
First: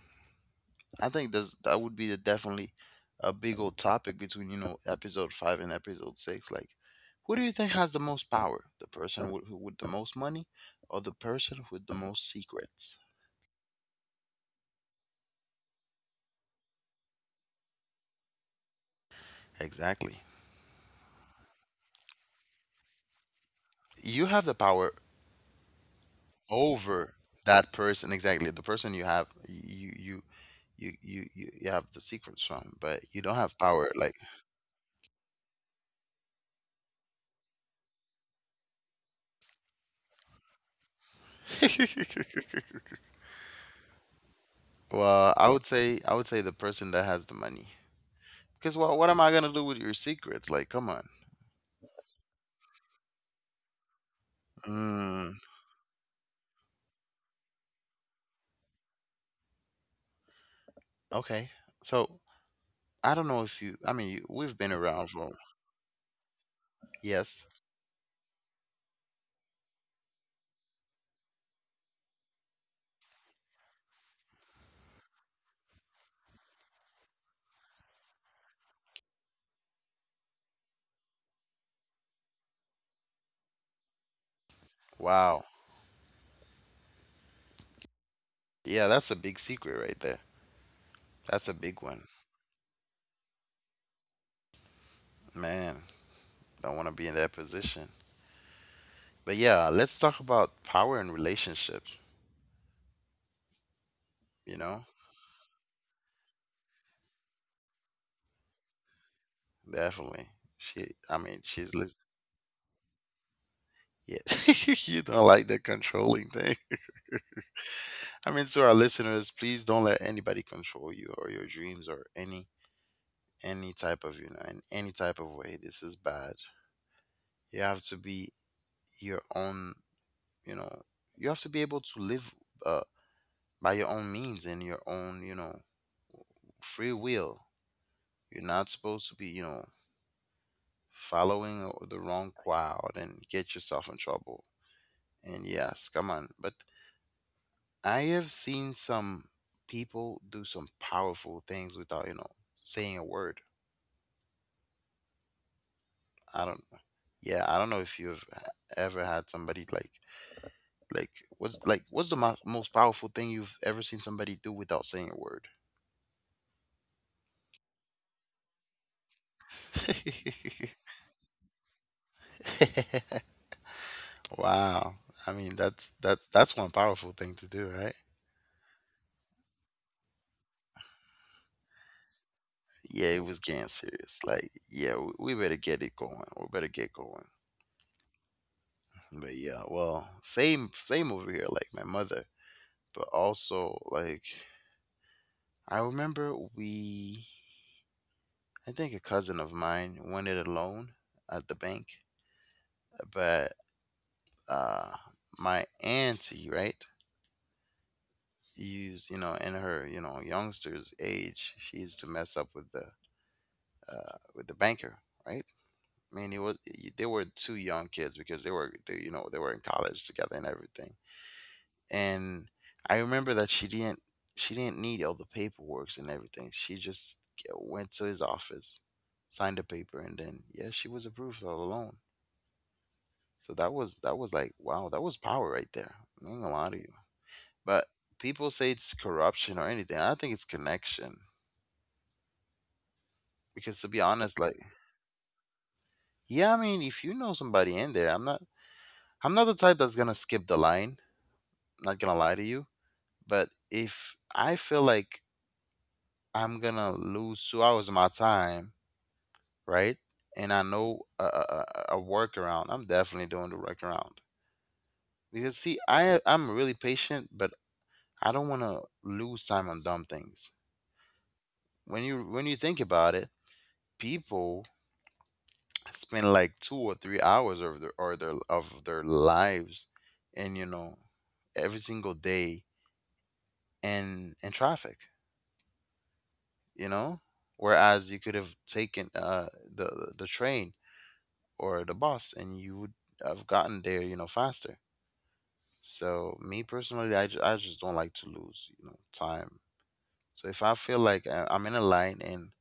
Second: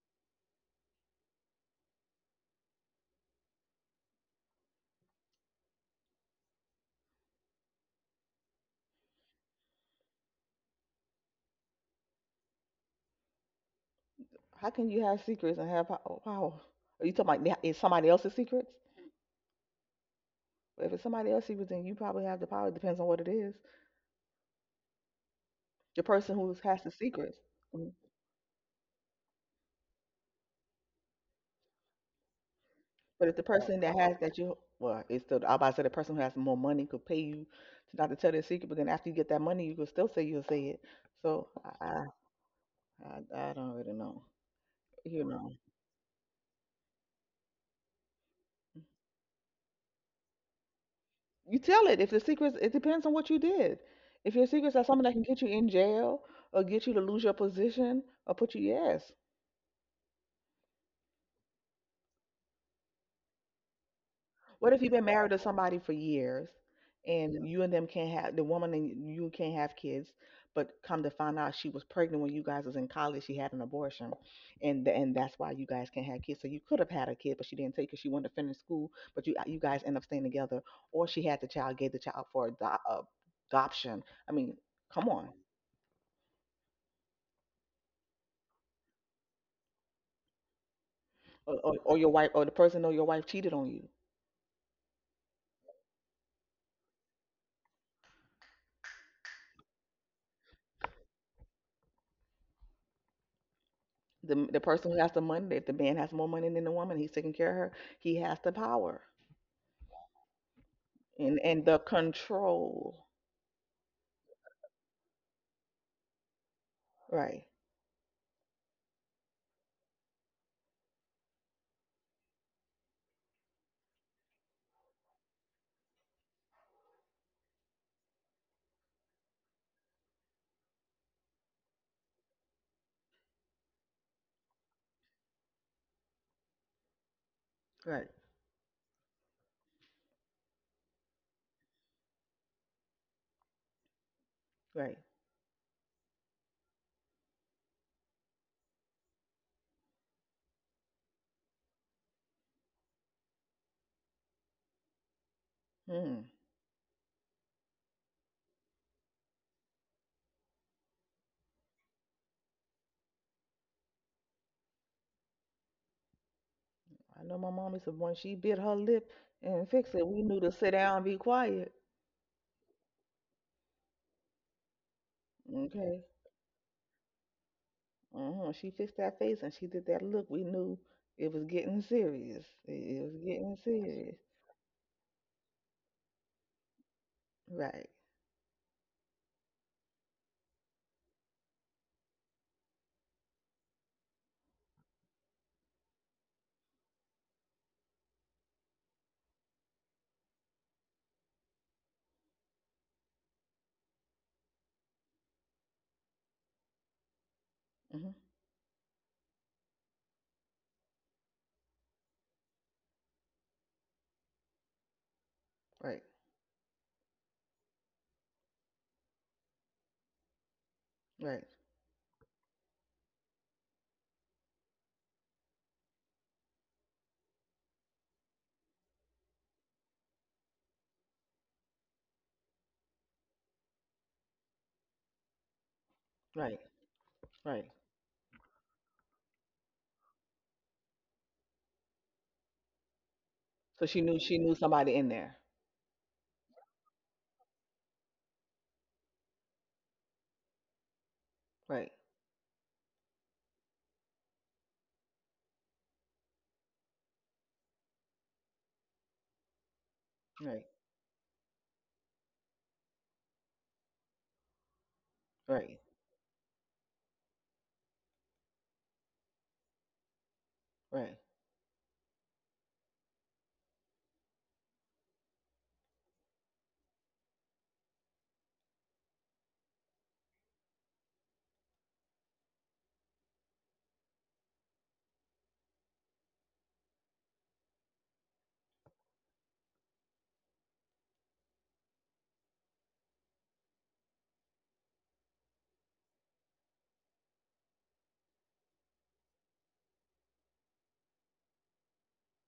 Speaker 2: I think that's that would be the, definitely a big old topic between you know episode 5 and episode 6. Like, who do you think has the most power? The person with, who with the most money, or the person with the most secrets?
Speaker 1: How can you have secrets and have power? Wow. Are you talking about it's somebody else's secrets?
Speaker 2: Exactly.
Speaker 1: But if it's somebody else's secrets, then you probably have the power. It depends on what it is.
Speaker 2: You have the power
Speaker 1: The person who has the
Speaker 2: over
Speaker 1: secrets.
Speaker 2: that
Speaker 1: Mhm.
Speaker 2: person. Exactly. The person you have you you you you you you have the secrets from, but you
Speaker 1: But if
Speaker 2: don't
Speaker 1: the
Speaker 2: have
Speaker 1: person
Speaker 2: power.
Speaker 1: that
Speaker 2: Like,
Speaker 1: has that you well, it's still I about to say the person who has more money could pay you to not to tell their secret, but then after you get that money, you could still say you'll say it. So I I don't really know. You
Speaker 2: well, I
Speaker 1: know.
Speaker 2: would say I would say the person that has the money. Because what am I gonna do with your secrets? Like, come on.
Speaker 1: You tell it. If the secrets, it depends on what you did. If your secrets are something that can
Speaker 2: Mm.
Speaker 1: get you in jail or get you to lose your position or put you, yes.
Speaker 2: Okay. So I don't know if you, I mean, you, we've
Speaker 1: What
Speaker 2: been
Speaker 1: if you've been
Speaker 2: around
Speaker 1: married
Speaker 2: for,
Speaker 1: to somebody for years and yeah,
Speaker 2: yes.
Speaker 1: you and them can't have, the woman and you can't have kids, but come to find out she was pregnant when you guys was in college, she had an abortion. And that's why you guys can't have kids. So you could have had a kid, but she didn't take it. She wanted to finish school, but you guys end up staying together. Or she had the child, gave the child for adoption. I mean, come on.
Speaker 2: Wow. Yeah, that's a big secret right there. That's a
Speaker 1: or, or,
Speaker 2: big
Speaker 1: or
Speaker 2: one.
Speaker 1: your wife or the person or your wife cheated on you.
Speaker 2: Man, don't want to be in that position. But yeah, let's talk about power and relationships,
Speaker 1: the,
Speaker 2: you
Speaker 1: the
Speaker 2: know?
Speaker 1: person who has the money, if the man has more money than the woman he's taking care of her, he has the power
Speaker 2: Definitely. She, I mean,
Speaker 1: and
Speaker 2: she's,
Speaker 1: the
Speaker 2: lis-
Speaker 1: control.
Speaker 2: yeah. You don't like the controlling thing.
Speaker 1: Right,
Speaker 2: I mean, to our listeners, please don't let anybody control you or your dreams or any type of, you know, in any type of way. This is bad. You have to be your own, you know, you have to be able to live uh, by your own means and your own, you know, free will.
Speaker 1: right,
Speaker 2: You're not supposed to be, you know, following o- the wrong crowd and get yourself in trouble.
Speaker 1: right.
Speaker 2: And yes, come on. But I have seen some people do some powerful things without, you know, saying a word.
Speaker 1: Hmm.
Speaker 2: I don't know. Yeah, I don't know if you've h- ever had somebody like like what's the mo- most powerful thing you've ever seen somebody do without saying a word.
Speaker 1: I know my mom is the one. She bit her lip and fixed it. We knew to sit down and be quiet.
Speaker 2: Wow. I mean,
Speaker 1: Okay.
Speaker 2: that's one powerful thing to do, right?
Speaker 1: Hmm. She fixed that face and she did that look. We knew it was getting serious. It
Speaker 2: Yeah,
Speaker 1: was
Speaker 2: it was
Speaker 1: getting
Speaker 2: getting
Speaker 1: serious.
Speaker 2: serious. Like, yeah, w- we better get it going. We better get going.
Speaker 1: Right.
Speaker 2: But yeah, well, same over here. Like my mother, but also like I remember we, I think a cousin of mine wanted a loan at the bank, but uh, my auntie, right,
Speaker 1: Hmm.
Speaker 2: used you know in her you know youngster's age, she used to mess up with the banker, right?
Speaker 1: Right,
Speaker 2: I mean, it was, they were two young kids because they were they, you know, they were in college together and everything.
Speaker 1: right,
Speaker 2: And I remember that she didn't need all the paperwork and everything. She just g- went to his office, signed the paper, and then yeah, she was approved for the loan. So that was like wow, that was power right there. I ain't gonna
Speaker 1: right,
Speaker 2: lie to you.
Speaker 1: right.
Speaker 2: But people say it's corruption or anything. I think it's connection because to
Speaker 1: So
Speaker 2: be
Speaker 1: she knew.
Speaker 2: honest,
Speaker 1: She
Speaker 2: like
Speaker 1: knew somebody in there.
Speaker 2: yeah, I mean, if you know somebody in there, I'm not the type that's gonna skip the line, not
Speaker 1: Right,
Speaker 2: gonna lie to you. But if I feel like I'm gonna lose 2 hours of my time, right? And I
Speaker 1: right,
Speaker 2: know a workaround, I'm definitely doing the workaround. Because see,
Speaker 1: right,
Speaker 2: I I'm really patient, but I don't wanna lose time on dumb things.
Speaker 1: right,
Speaker 2: When you think about it, people spend like 2 or 3 hours of their or their of their lives, and you know every single day in traffic, you know, whereas you could have taken the train or the bus and you would have gotten there, you know, faster. So me personally, I just don't like to lose, you know, time. So if I feel like I'm in a line and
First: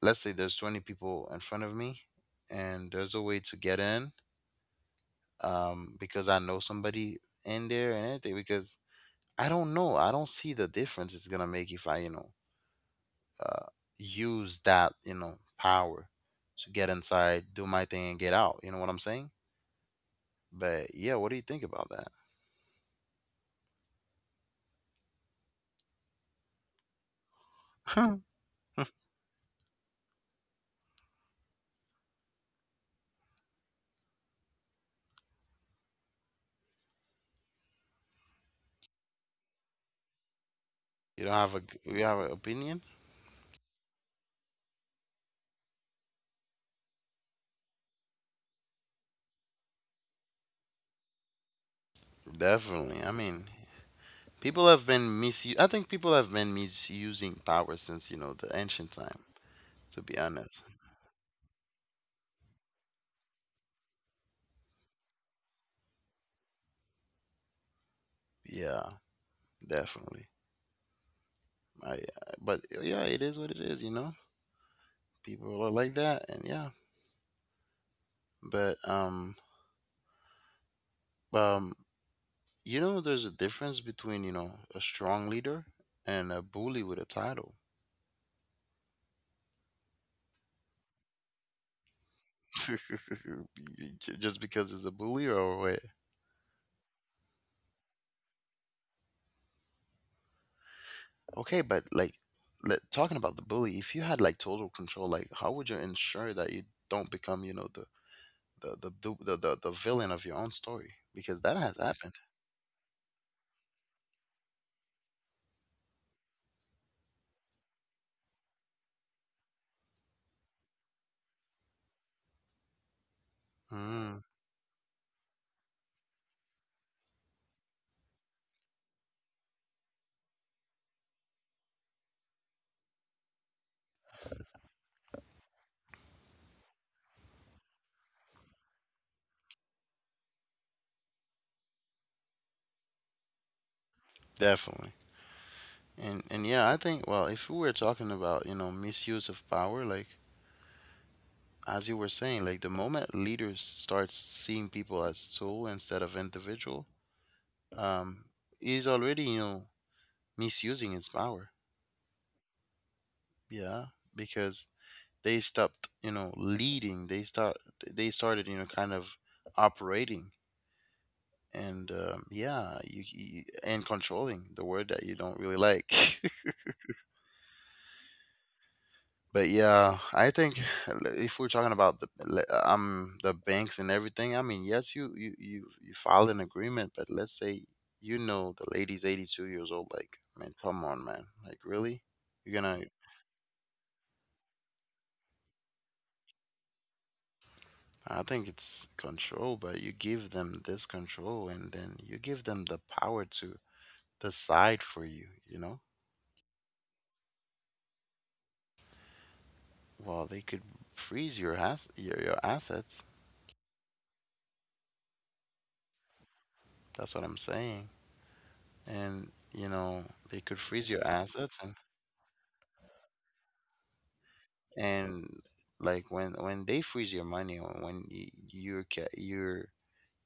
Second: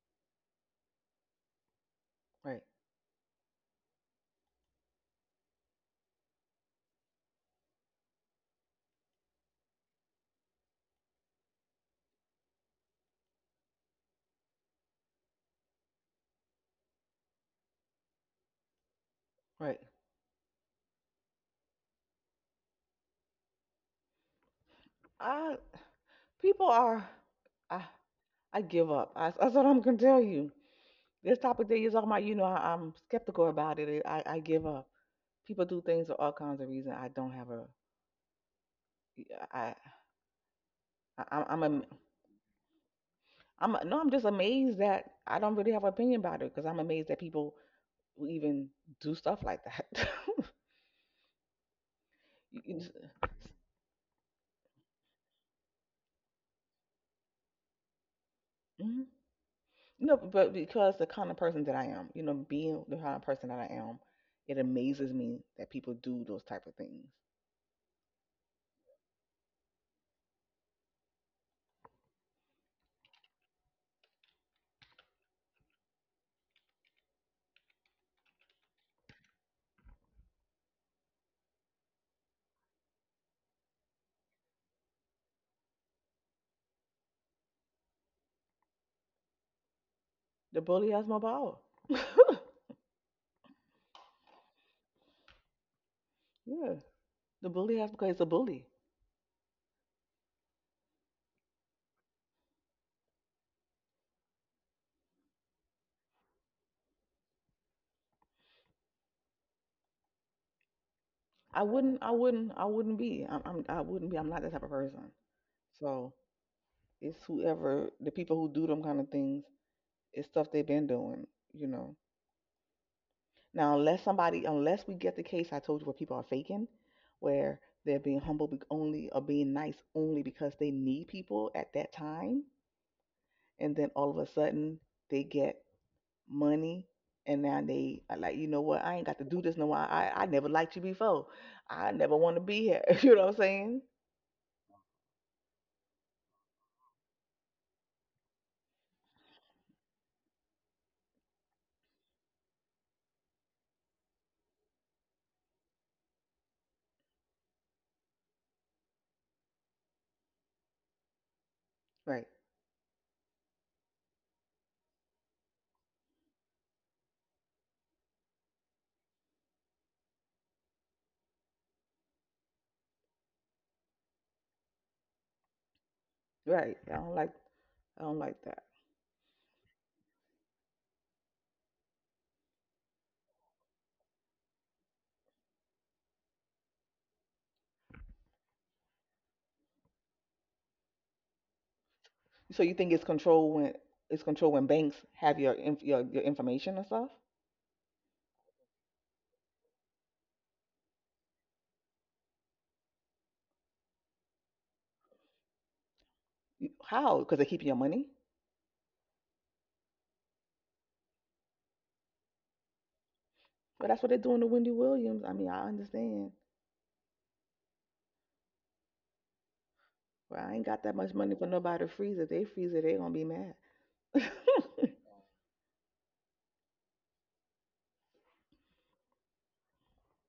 Speaker 2: let's say there's 20 people in front of me
Speaker 1: right,
Speaker 2: and there's a way to get in, um, because I know somebody in there and anything, because I don't know, I don't see the difference it's gonna make if I, you know, uh, use that, you know, power to get inside, do my thing, and get out. You know what I'm saying?
Speaker 1: right.
Speaker 2: But yeah, what do you think about
Speaker 1: I people are I
Speaker 2: that?
Speaker 1: I give up. I, that's what I'm gonna tell you. This topic that you're talking about, you know, I'm skeptical about it. I give up. People do things for all kinds of reasons. I don't have a yeah, I, I
Speaker 2: You don't
Speaker 1: I'm
Speaker 2: have a g- you have an opinion?
Speaker 1: I'm no, I'm just amazed that I don't really have an opinion about it because I'm amazed that people will even do stuff like that. You- you just-
Speaker 2: Definitely. I mean, people have been misu- I think people have been misusing power since you know the ancient
Speaker 1: Mhm.
Speaker 2: time. To
Speaker 1: No,
Speaker 2: be
Speaker 1: but
Speaker 2: honest,
Speaker 1: because the kind of person that I am, you know, being the kind of person that I am, it amazes me that people do those type of things.
Speaker 2: yeah, definitely. I but yeah, it is what it is. You know, people are like that, and yeah. But um, you know, there's a difference between, you know, a strong leader and a bully with a title.
Speaker 1: The bully has my power.
Speaker 2: Just because it's a bully or what?
Speaker 1: Yeah, the bully has because it's a bully.
Speaker 2: Okay, but like, le- talking about the bully, if you had like total control, like, how would you ensure that you don't become, you know, the the villain of your own story? Because that has happened.
Speaker 1: I wouldn't be. I wouldn't be. I'm not that type of person. So it's whoever the people who do them kind of things. It's stuff they've been doing, you know. Now, unless
Speaker 2: Mm,
Speaker 1: somebody, unless we get the case I told you where people are faking, where they're being humble only or being nice only because they need people at that time and then all of a sudden they get money and now they are like you know what I ain't got to do this no more. I never liked you before. I never want to be here. You know what I'm saying?
Speaker 2: definitely. And yeah, I think well, if we were talking about, you know, misuse of power, like as you were saying, like the moment leaders start seeing people as tool instead of individual, um, he's already you know misusing his power.
Speaker 1: Right,
Speaker 2: Yeah, because they stopped you know leading. they started you know kind of operating and yeah, you and controlling the word that you don't really like.
Speaker 1: right. I don't like, I don't like that.
Speaker 2: But yeah, I think if we're talking about the le- the banks and everything, I mean, yes, you file an agreement, but let's say you know the lady's 82 years old. Like, man, come on, man. Like, really? You're
Speaker 1: So you
Speaker 2: gonna?
Speaker 1: think it's control when banks have your your information and stuff?
Speaker 2: I think it's control, but you give them this control, and then you give them the power to decide for you. You know?
Speaker 1: How? Because they're keeping your money?
Speaker 2: Well, they could freeze your assets.
Speaker 1: Well, that's what they're doing to Wendy Williams, I mean, I understand.
Speaker 2: That's what I'm saying. And you know, they
Speaker 1: Well, I
Speaker 2: could
Speaker 1: ain't got
Speaker 2: freeze
Speaker 1: that
Speaker 2: your
Speaker 1: much money for
Speaker 2: assets.
Speaker 1: nobody to freeze it. They freeze it, they gonna be mad.
Speaker 2: And like when they freeze your money or when you're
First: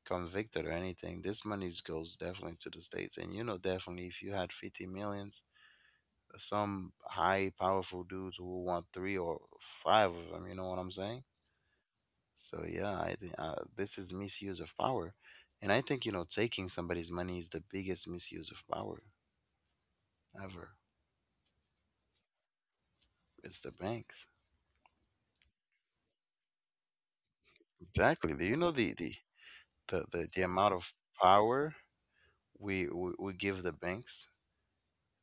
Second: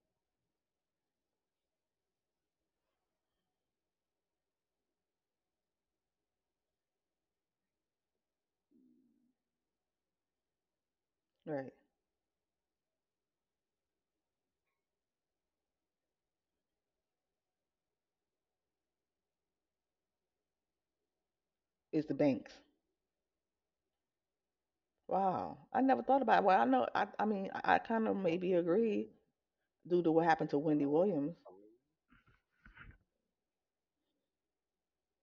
Speaker 2: convicted or anything, this money goes definitely to the states, and you know definitely if you had 50 millions, some high powerful dudes will want three or five of them, you know what I'm saying?
Speaker 1: Right,
Speaker 2: So yeah, I think this is misuse of power, and I think you know taking somebody's money is the biggest misuse of power ever.
Speaker 1: it's the banks.
Speaker 2: It's the banks.
Speaker 1: Wow, I never thought about it. Well, I know, I mean, I kind of
Speaker 2: Exactly. Do
Speaker 1: maybe
Speaker 2: you know the
Speaker 1: agree
Speaker 2: the
Speaker 1: due
Speaker 2: the,
Speaker 1: to what
Speaker 2: the, the
Speaker 1: happened to
Speaker 2: amount
Speaker 1: Wendy
Speaker 2: of
Speaker 1: Williams.
Speaker 2: power we give the banks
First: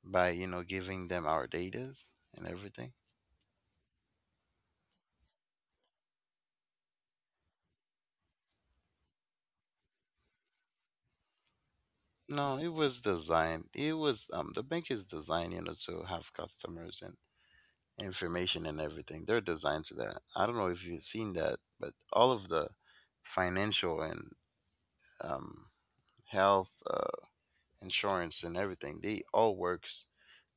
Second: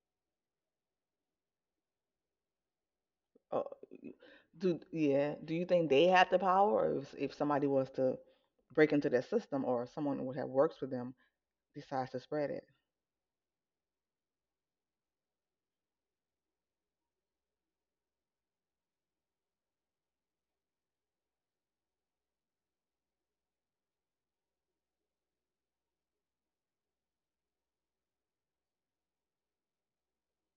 Speaker 2: by you know giving them our datas and everything?
Speaker 1: Uh, do yeah, do you think they had the power, or if somebody was to break into their system, or someone who would have works for them decides to spread
Speaker 2: No,
Speaker 1: it?
Speaker 2: it was designed. It was, the bank is designed, you know, to have customers and information and everything. They're designed to that. I don't know if you've seen that, but all of the financial and um health insurance and everything,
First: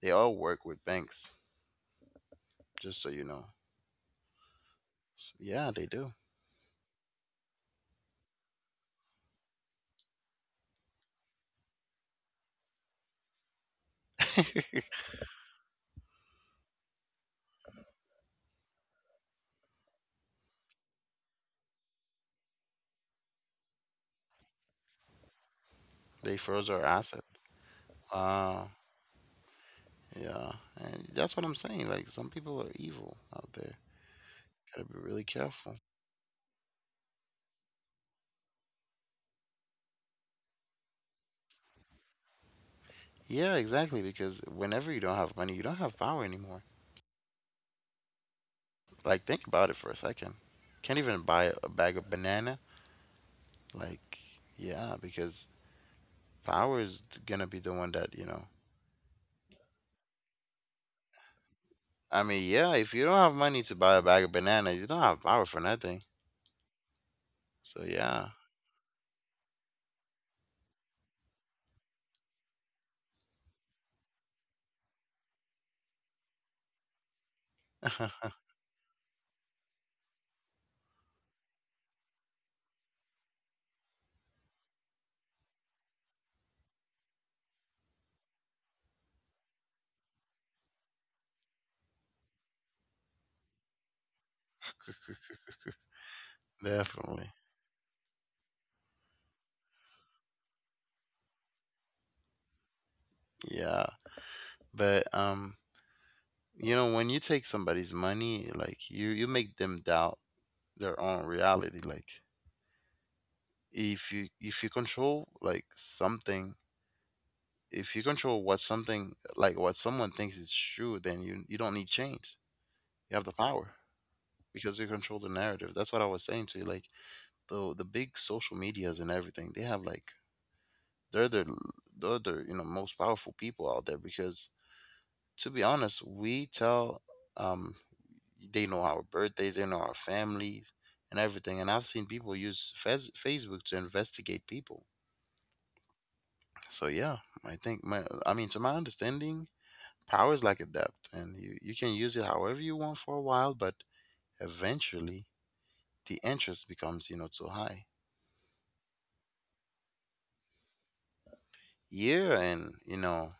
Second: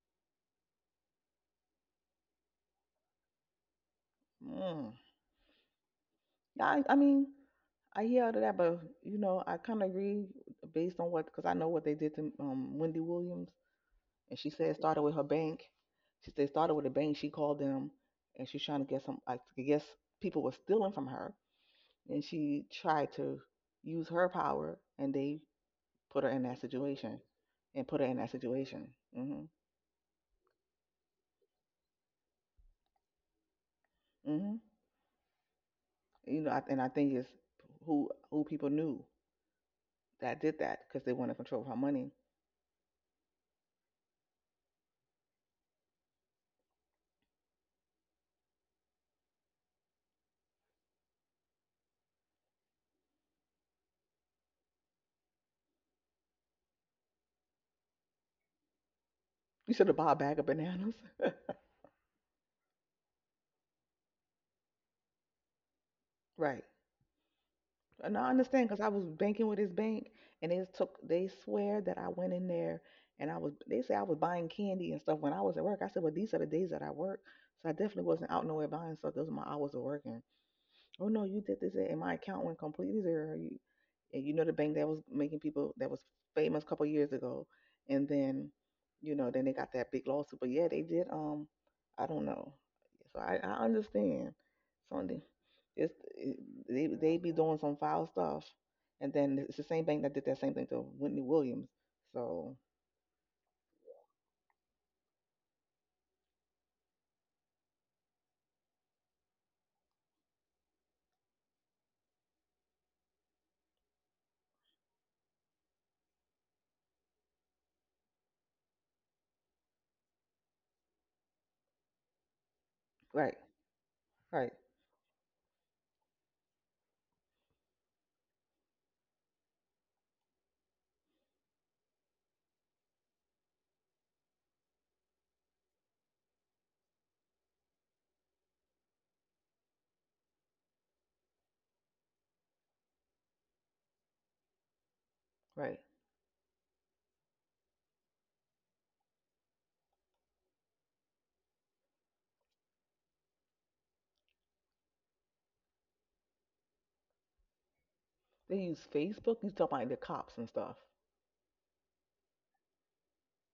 Speaker 2: they all work with banks, just so you know.
Speaker 1: Mm.
Speaker 2: Yeah, they do.
Speaker 1: Yeah, I mean, I hear all of that, but you know, I kind of agree based on what, because I know what they did to Wendy Williams. And she said it started with her bank. She said it started with a bank. She called them and she's trying to get some, like, I guess people were stealing from her. And she tried to use her power and they put her
Speaker 2: They
Speaker 1: in that
Speaker 2: froze our
Speaker 1: situation
Speaker 2: asset.
Speaker 1: and put her in that
Speaker 2: Wow.
Speaker 1: situation. Hmm.
Speaker 2: Yeah, and that's what I'm saying. Like some people are evil out there.
Speaker 1: Hmm.
Speaker 2: Gotta be really careful.
Speaker 1: And I think it's who people knew that did that because they wanted control of her money.
Speaker 2: Yeah, exactly. Because whenever you don't have money, you don't have power anymore. Like think about it for a second. Can't even buy a bag of banana. Like yeah, because power is gonna be the one that you know.
Speaker 1: You should have bought a bag of bananas.
Speaker 2: I mean, yeah, if you don't have money to buy a bag of banana, you don't have power for nothing.
Speaker 1: Right.
Speaker 2: So
Speaker 1: And I
Speaker 2: yeah,
Speaker 1: understand because I was banking with this bank, and they took they swear that I went in there and I was they say I was buying candy and stuff when I was at work. I said, well, these are the days that I work, so I definitely wasn't out nowhere buying stuff. Those are my hours of work. Oh no, you did this and my account went completely zero. You and you know the bank that was making people that was famous a couple years ago, and then you know then they got that big lawsuit. But yeah, they did. I don't know. So I understand. Sunday, it's it, they be
Speaker 2: definitely.
Speaker 1: doing some foul stuff, and then it's the same bank that did that same thing to Whitney Williams. So
Speaker 2: Yeah, but you know, when you take somebody's money, like you make them doubt their own reality. Like if you control like something, if you control what something like what someone thinks is true, then you don't need change. You
Speaker 1: right,
Speaker 2: have the power
Speaker 1: right,
Speaker 2: because you control the narrative. That's what I was saying to you. Like the big social medias and everything, they have like they're the they're the you know most powerful people out there. Because to be honest, we tell, um, they know our birthdays, they know our families and everything. And I've seen people use Facebook to investigate people.
Speaker 1: right.
Speaker 2: So yeah, I think my I mean to my understanding, power is like a debt, and you can use it however you want for a while, but eventually the interest becomes, you know, too high.
Speaker 1: They use Facebook. You talk about the cops and stuff.
Speaker 2: Yeah, and you know,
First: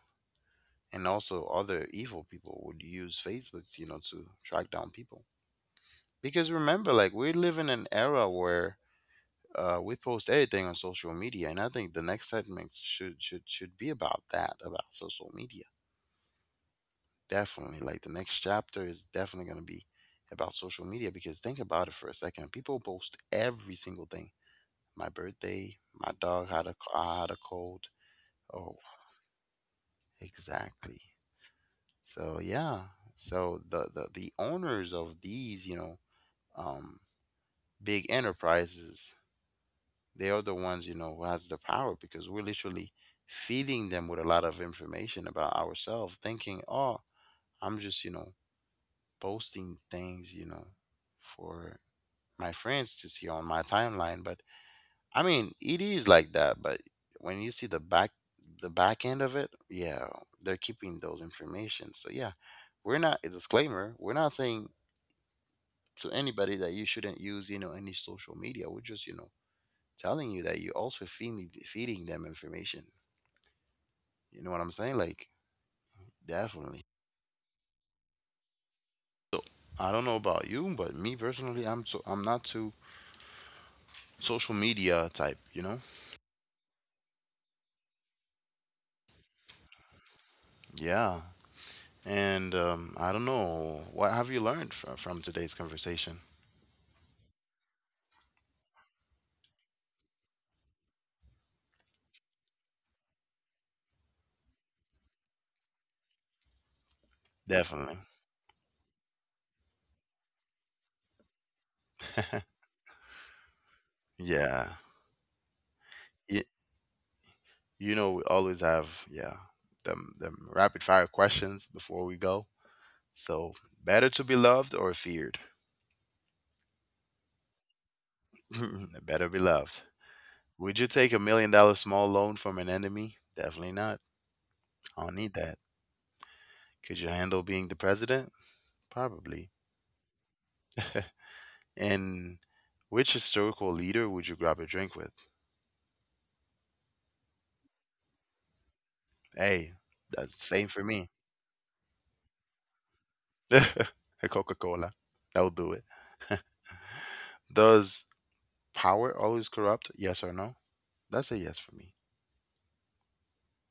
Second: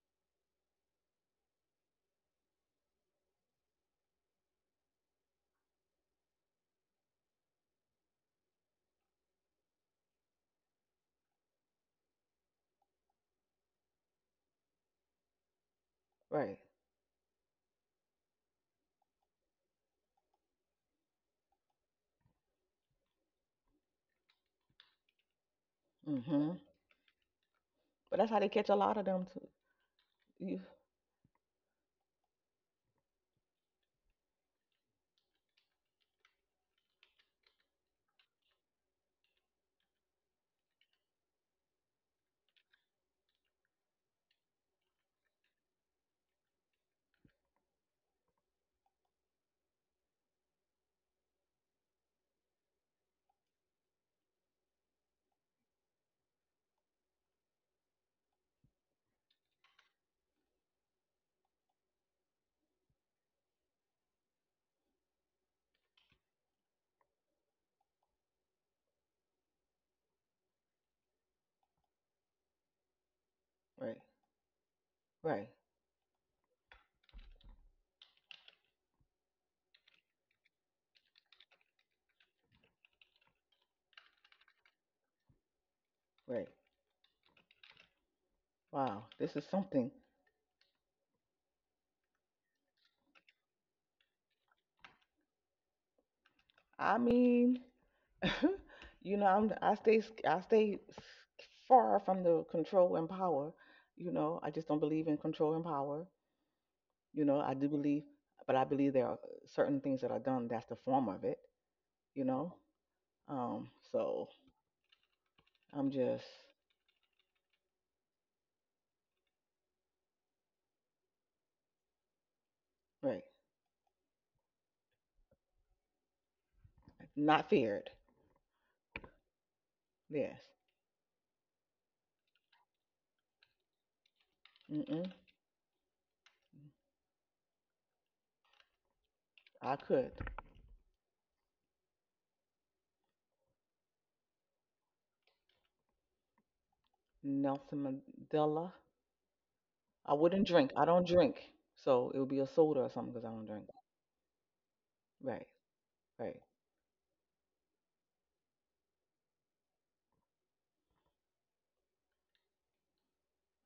Speaker 2: and also other evil people would use Facebook, you know, to track down people. Because remember, like we live in an era where we post everything on social media, and I think the next segment should be about that, about social media.
Speaker 1: Right.
Speaker 2: Definitely. Like the next chapter is definitely going to be about social media because think about it for a second. People post every single thing. My birthday, my dog
Speaker 1: Mhm.
Speaker 2: had a c- I had a cold.
Speaker 1: But that's how they catch a
Speaker 2: Oh,
Speaker 1: lot of them. Too. You,
Speaker 2: exactly. So yeah. So the owners of these, you know, um big enterprises, they are the ones, you know, who has the power because we're literally feeding them with a lot of information about ourselves, thinking, "Oh, I'm just, you know, posting things, you know, for my friends to see on my timeline." But I mean, it is like that. But when you see the back end of it, yeah, they're keeping those information. So yeah, we're not a disclaimer. We're not saying to anybody that you shouldn't use, you know, any social media. We're just, you know, telling you that you're also feeding them information.
Speaker 1: right,
Speaker 2: You know what I'm saying? Like
Speaker 1: right,
Speaker 2: definitely. I don't know about you, but me personally, I'm so I'm not too social media type. You know?
Speaker 1: right. Wow, this is something.
Speaker 2: Yeah. And I don't know, what have you learned from today's conversation?
Speaker 1: I mean, you know, I stay far from the control and power. You know, I just don't believe in control and power. You know, I do
Speaker 2: Definitely.
Speaker 1: believe, but I believe there are certain things that are done. That's the form of it. You know. So
Speaker 2: Yeah.
Speaker 1: I'm just
Speaker 2: Y you know, we always have, yeah, them rapid fire questions before we go.
Speaker 1: right,
Speaker 2: So, better to be loved or feared?
Speaker 1: not feared.
Speaker 2: Better be loved.
Speaker 1: Yes.
Speaker 2: Would you take $1 million small loan from an enemy? Definitely not. I
Speaker 1: Mm-mm.
Speaker 2: don't need that. Could you handle being the president? Probably.
Speaker 1: I could.
Speaker 2: And which historical leader would you grab a drink with?
Speaker 1: Nelson Mandela.
Speaker 2: Hey,
Speaker 1: I
Speaker 2: that's the
Speaker 1: wouldn't
Speaker 2: same
Speaker 1: drink.
Speaker 2: for
Speaker 1: I
Speaker 2: me.
Speaker 1: don't drink. So it would be a soda or something because I don't drink.
Speaker 2: A Coca-Cola. That'll
Speaker 1: Right,
Speaker 2: do it.
Speaker 1: right.
Speaker 2: Does power always corrupt? Yes or no? That's a yes for me.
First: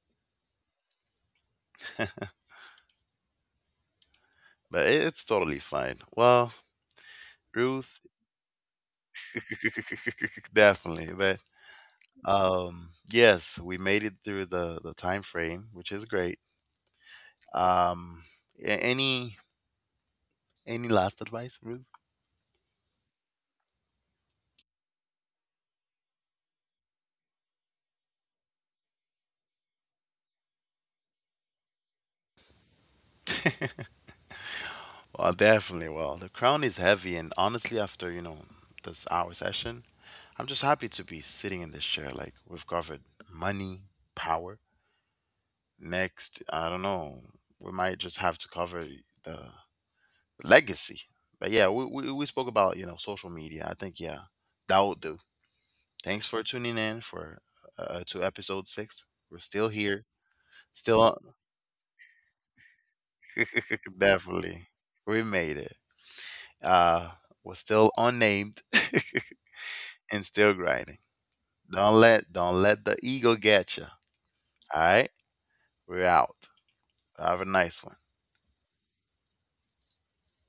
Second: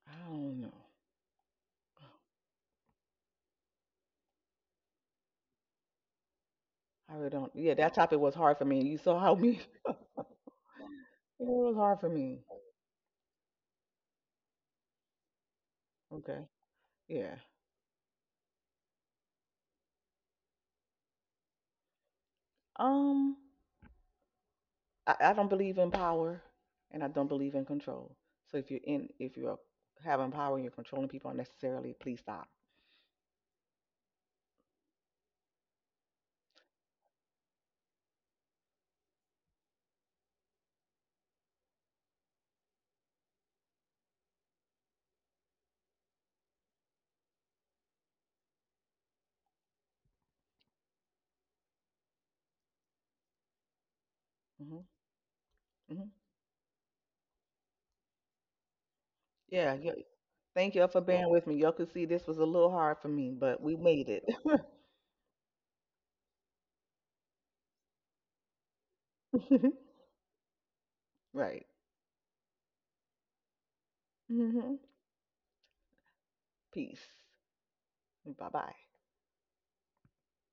Speaker 1: I don't know.
Speaker 2: But it- it's totally fine. Well,
Speaker 1: I really don't. Yeah, that
Speaker 2: Ruth,
Speaker 1: topic was hard for me. You saw how me. It
Speaker 2: definitely. But
Speaker 1: was hard for me.
Speaker 2: yes, we made it through the time frame, which is great.
Speaker 1: Okay. Yeah.
Speaker 2: Um, a- any last advice, Ruth?
Speaker 1: Um, I don't believe in power, and I don't believe in control. So if you're in, if you're having power and you're controlling people unnecessarily, please stop.
Speaker 2: Well, definitely. Well, the crown is heavy, and honestly, after you know this hour session, I'm just happy to be sitting in this chair. Like we've covered money, power, next I don't know, we might just have to cover the legacy. But yeah, we spoke about you know social media, I think yeah that
Speaker 1: Hmm.
Speaker 2: will do.
Speaker 1: Hmm.
Speaker 2: Thanks for tuning in for to episode 6. We're still
Speaker 1: Yeah,
Speaker 2: here,
Speaker 1: thank y'all
Speaker 2: still
Speaker 1: for bearing
Speaker 2: on-
Speaker 1: with me. Y'all could see this was a little hard for me, but we made it.
Speaker 2: definitely we made it. uh we're still unnamed. And still grinding.
Speaker 1: Right.
Speaker 2: Don't let the ego get you.
Speaker 1: Hmm.
Speaker 2: All right, we're out.
Speaker 1: Peace.
Speaker 2: Have a nice one.
Speaker 1: Bye bye.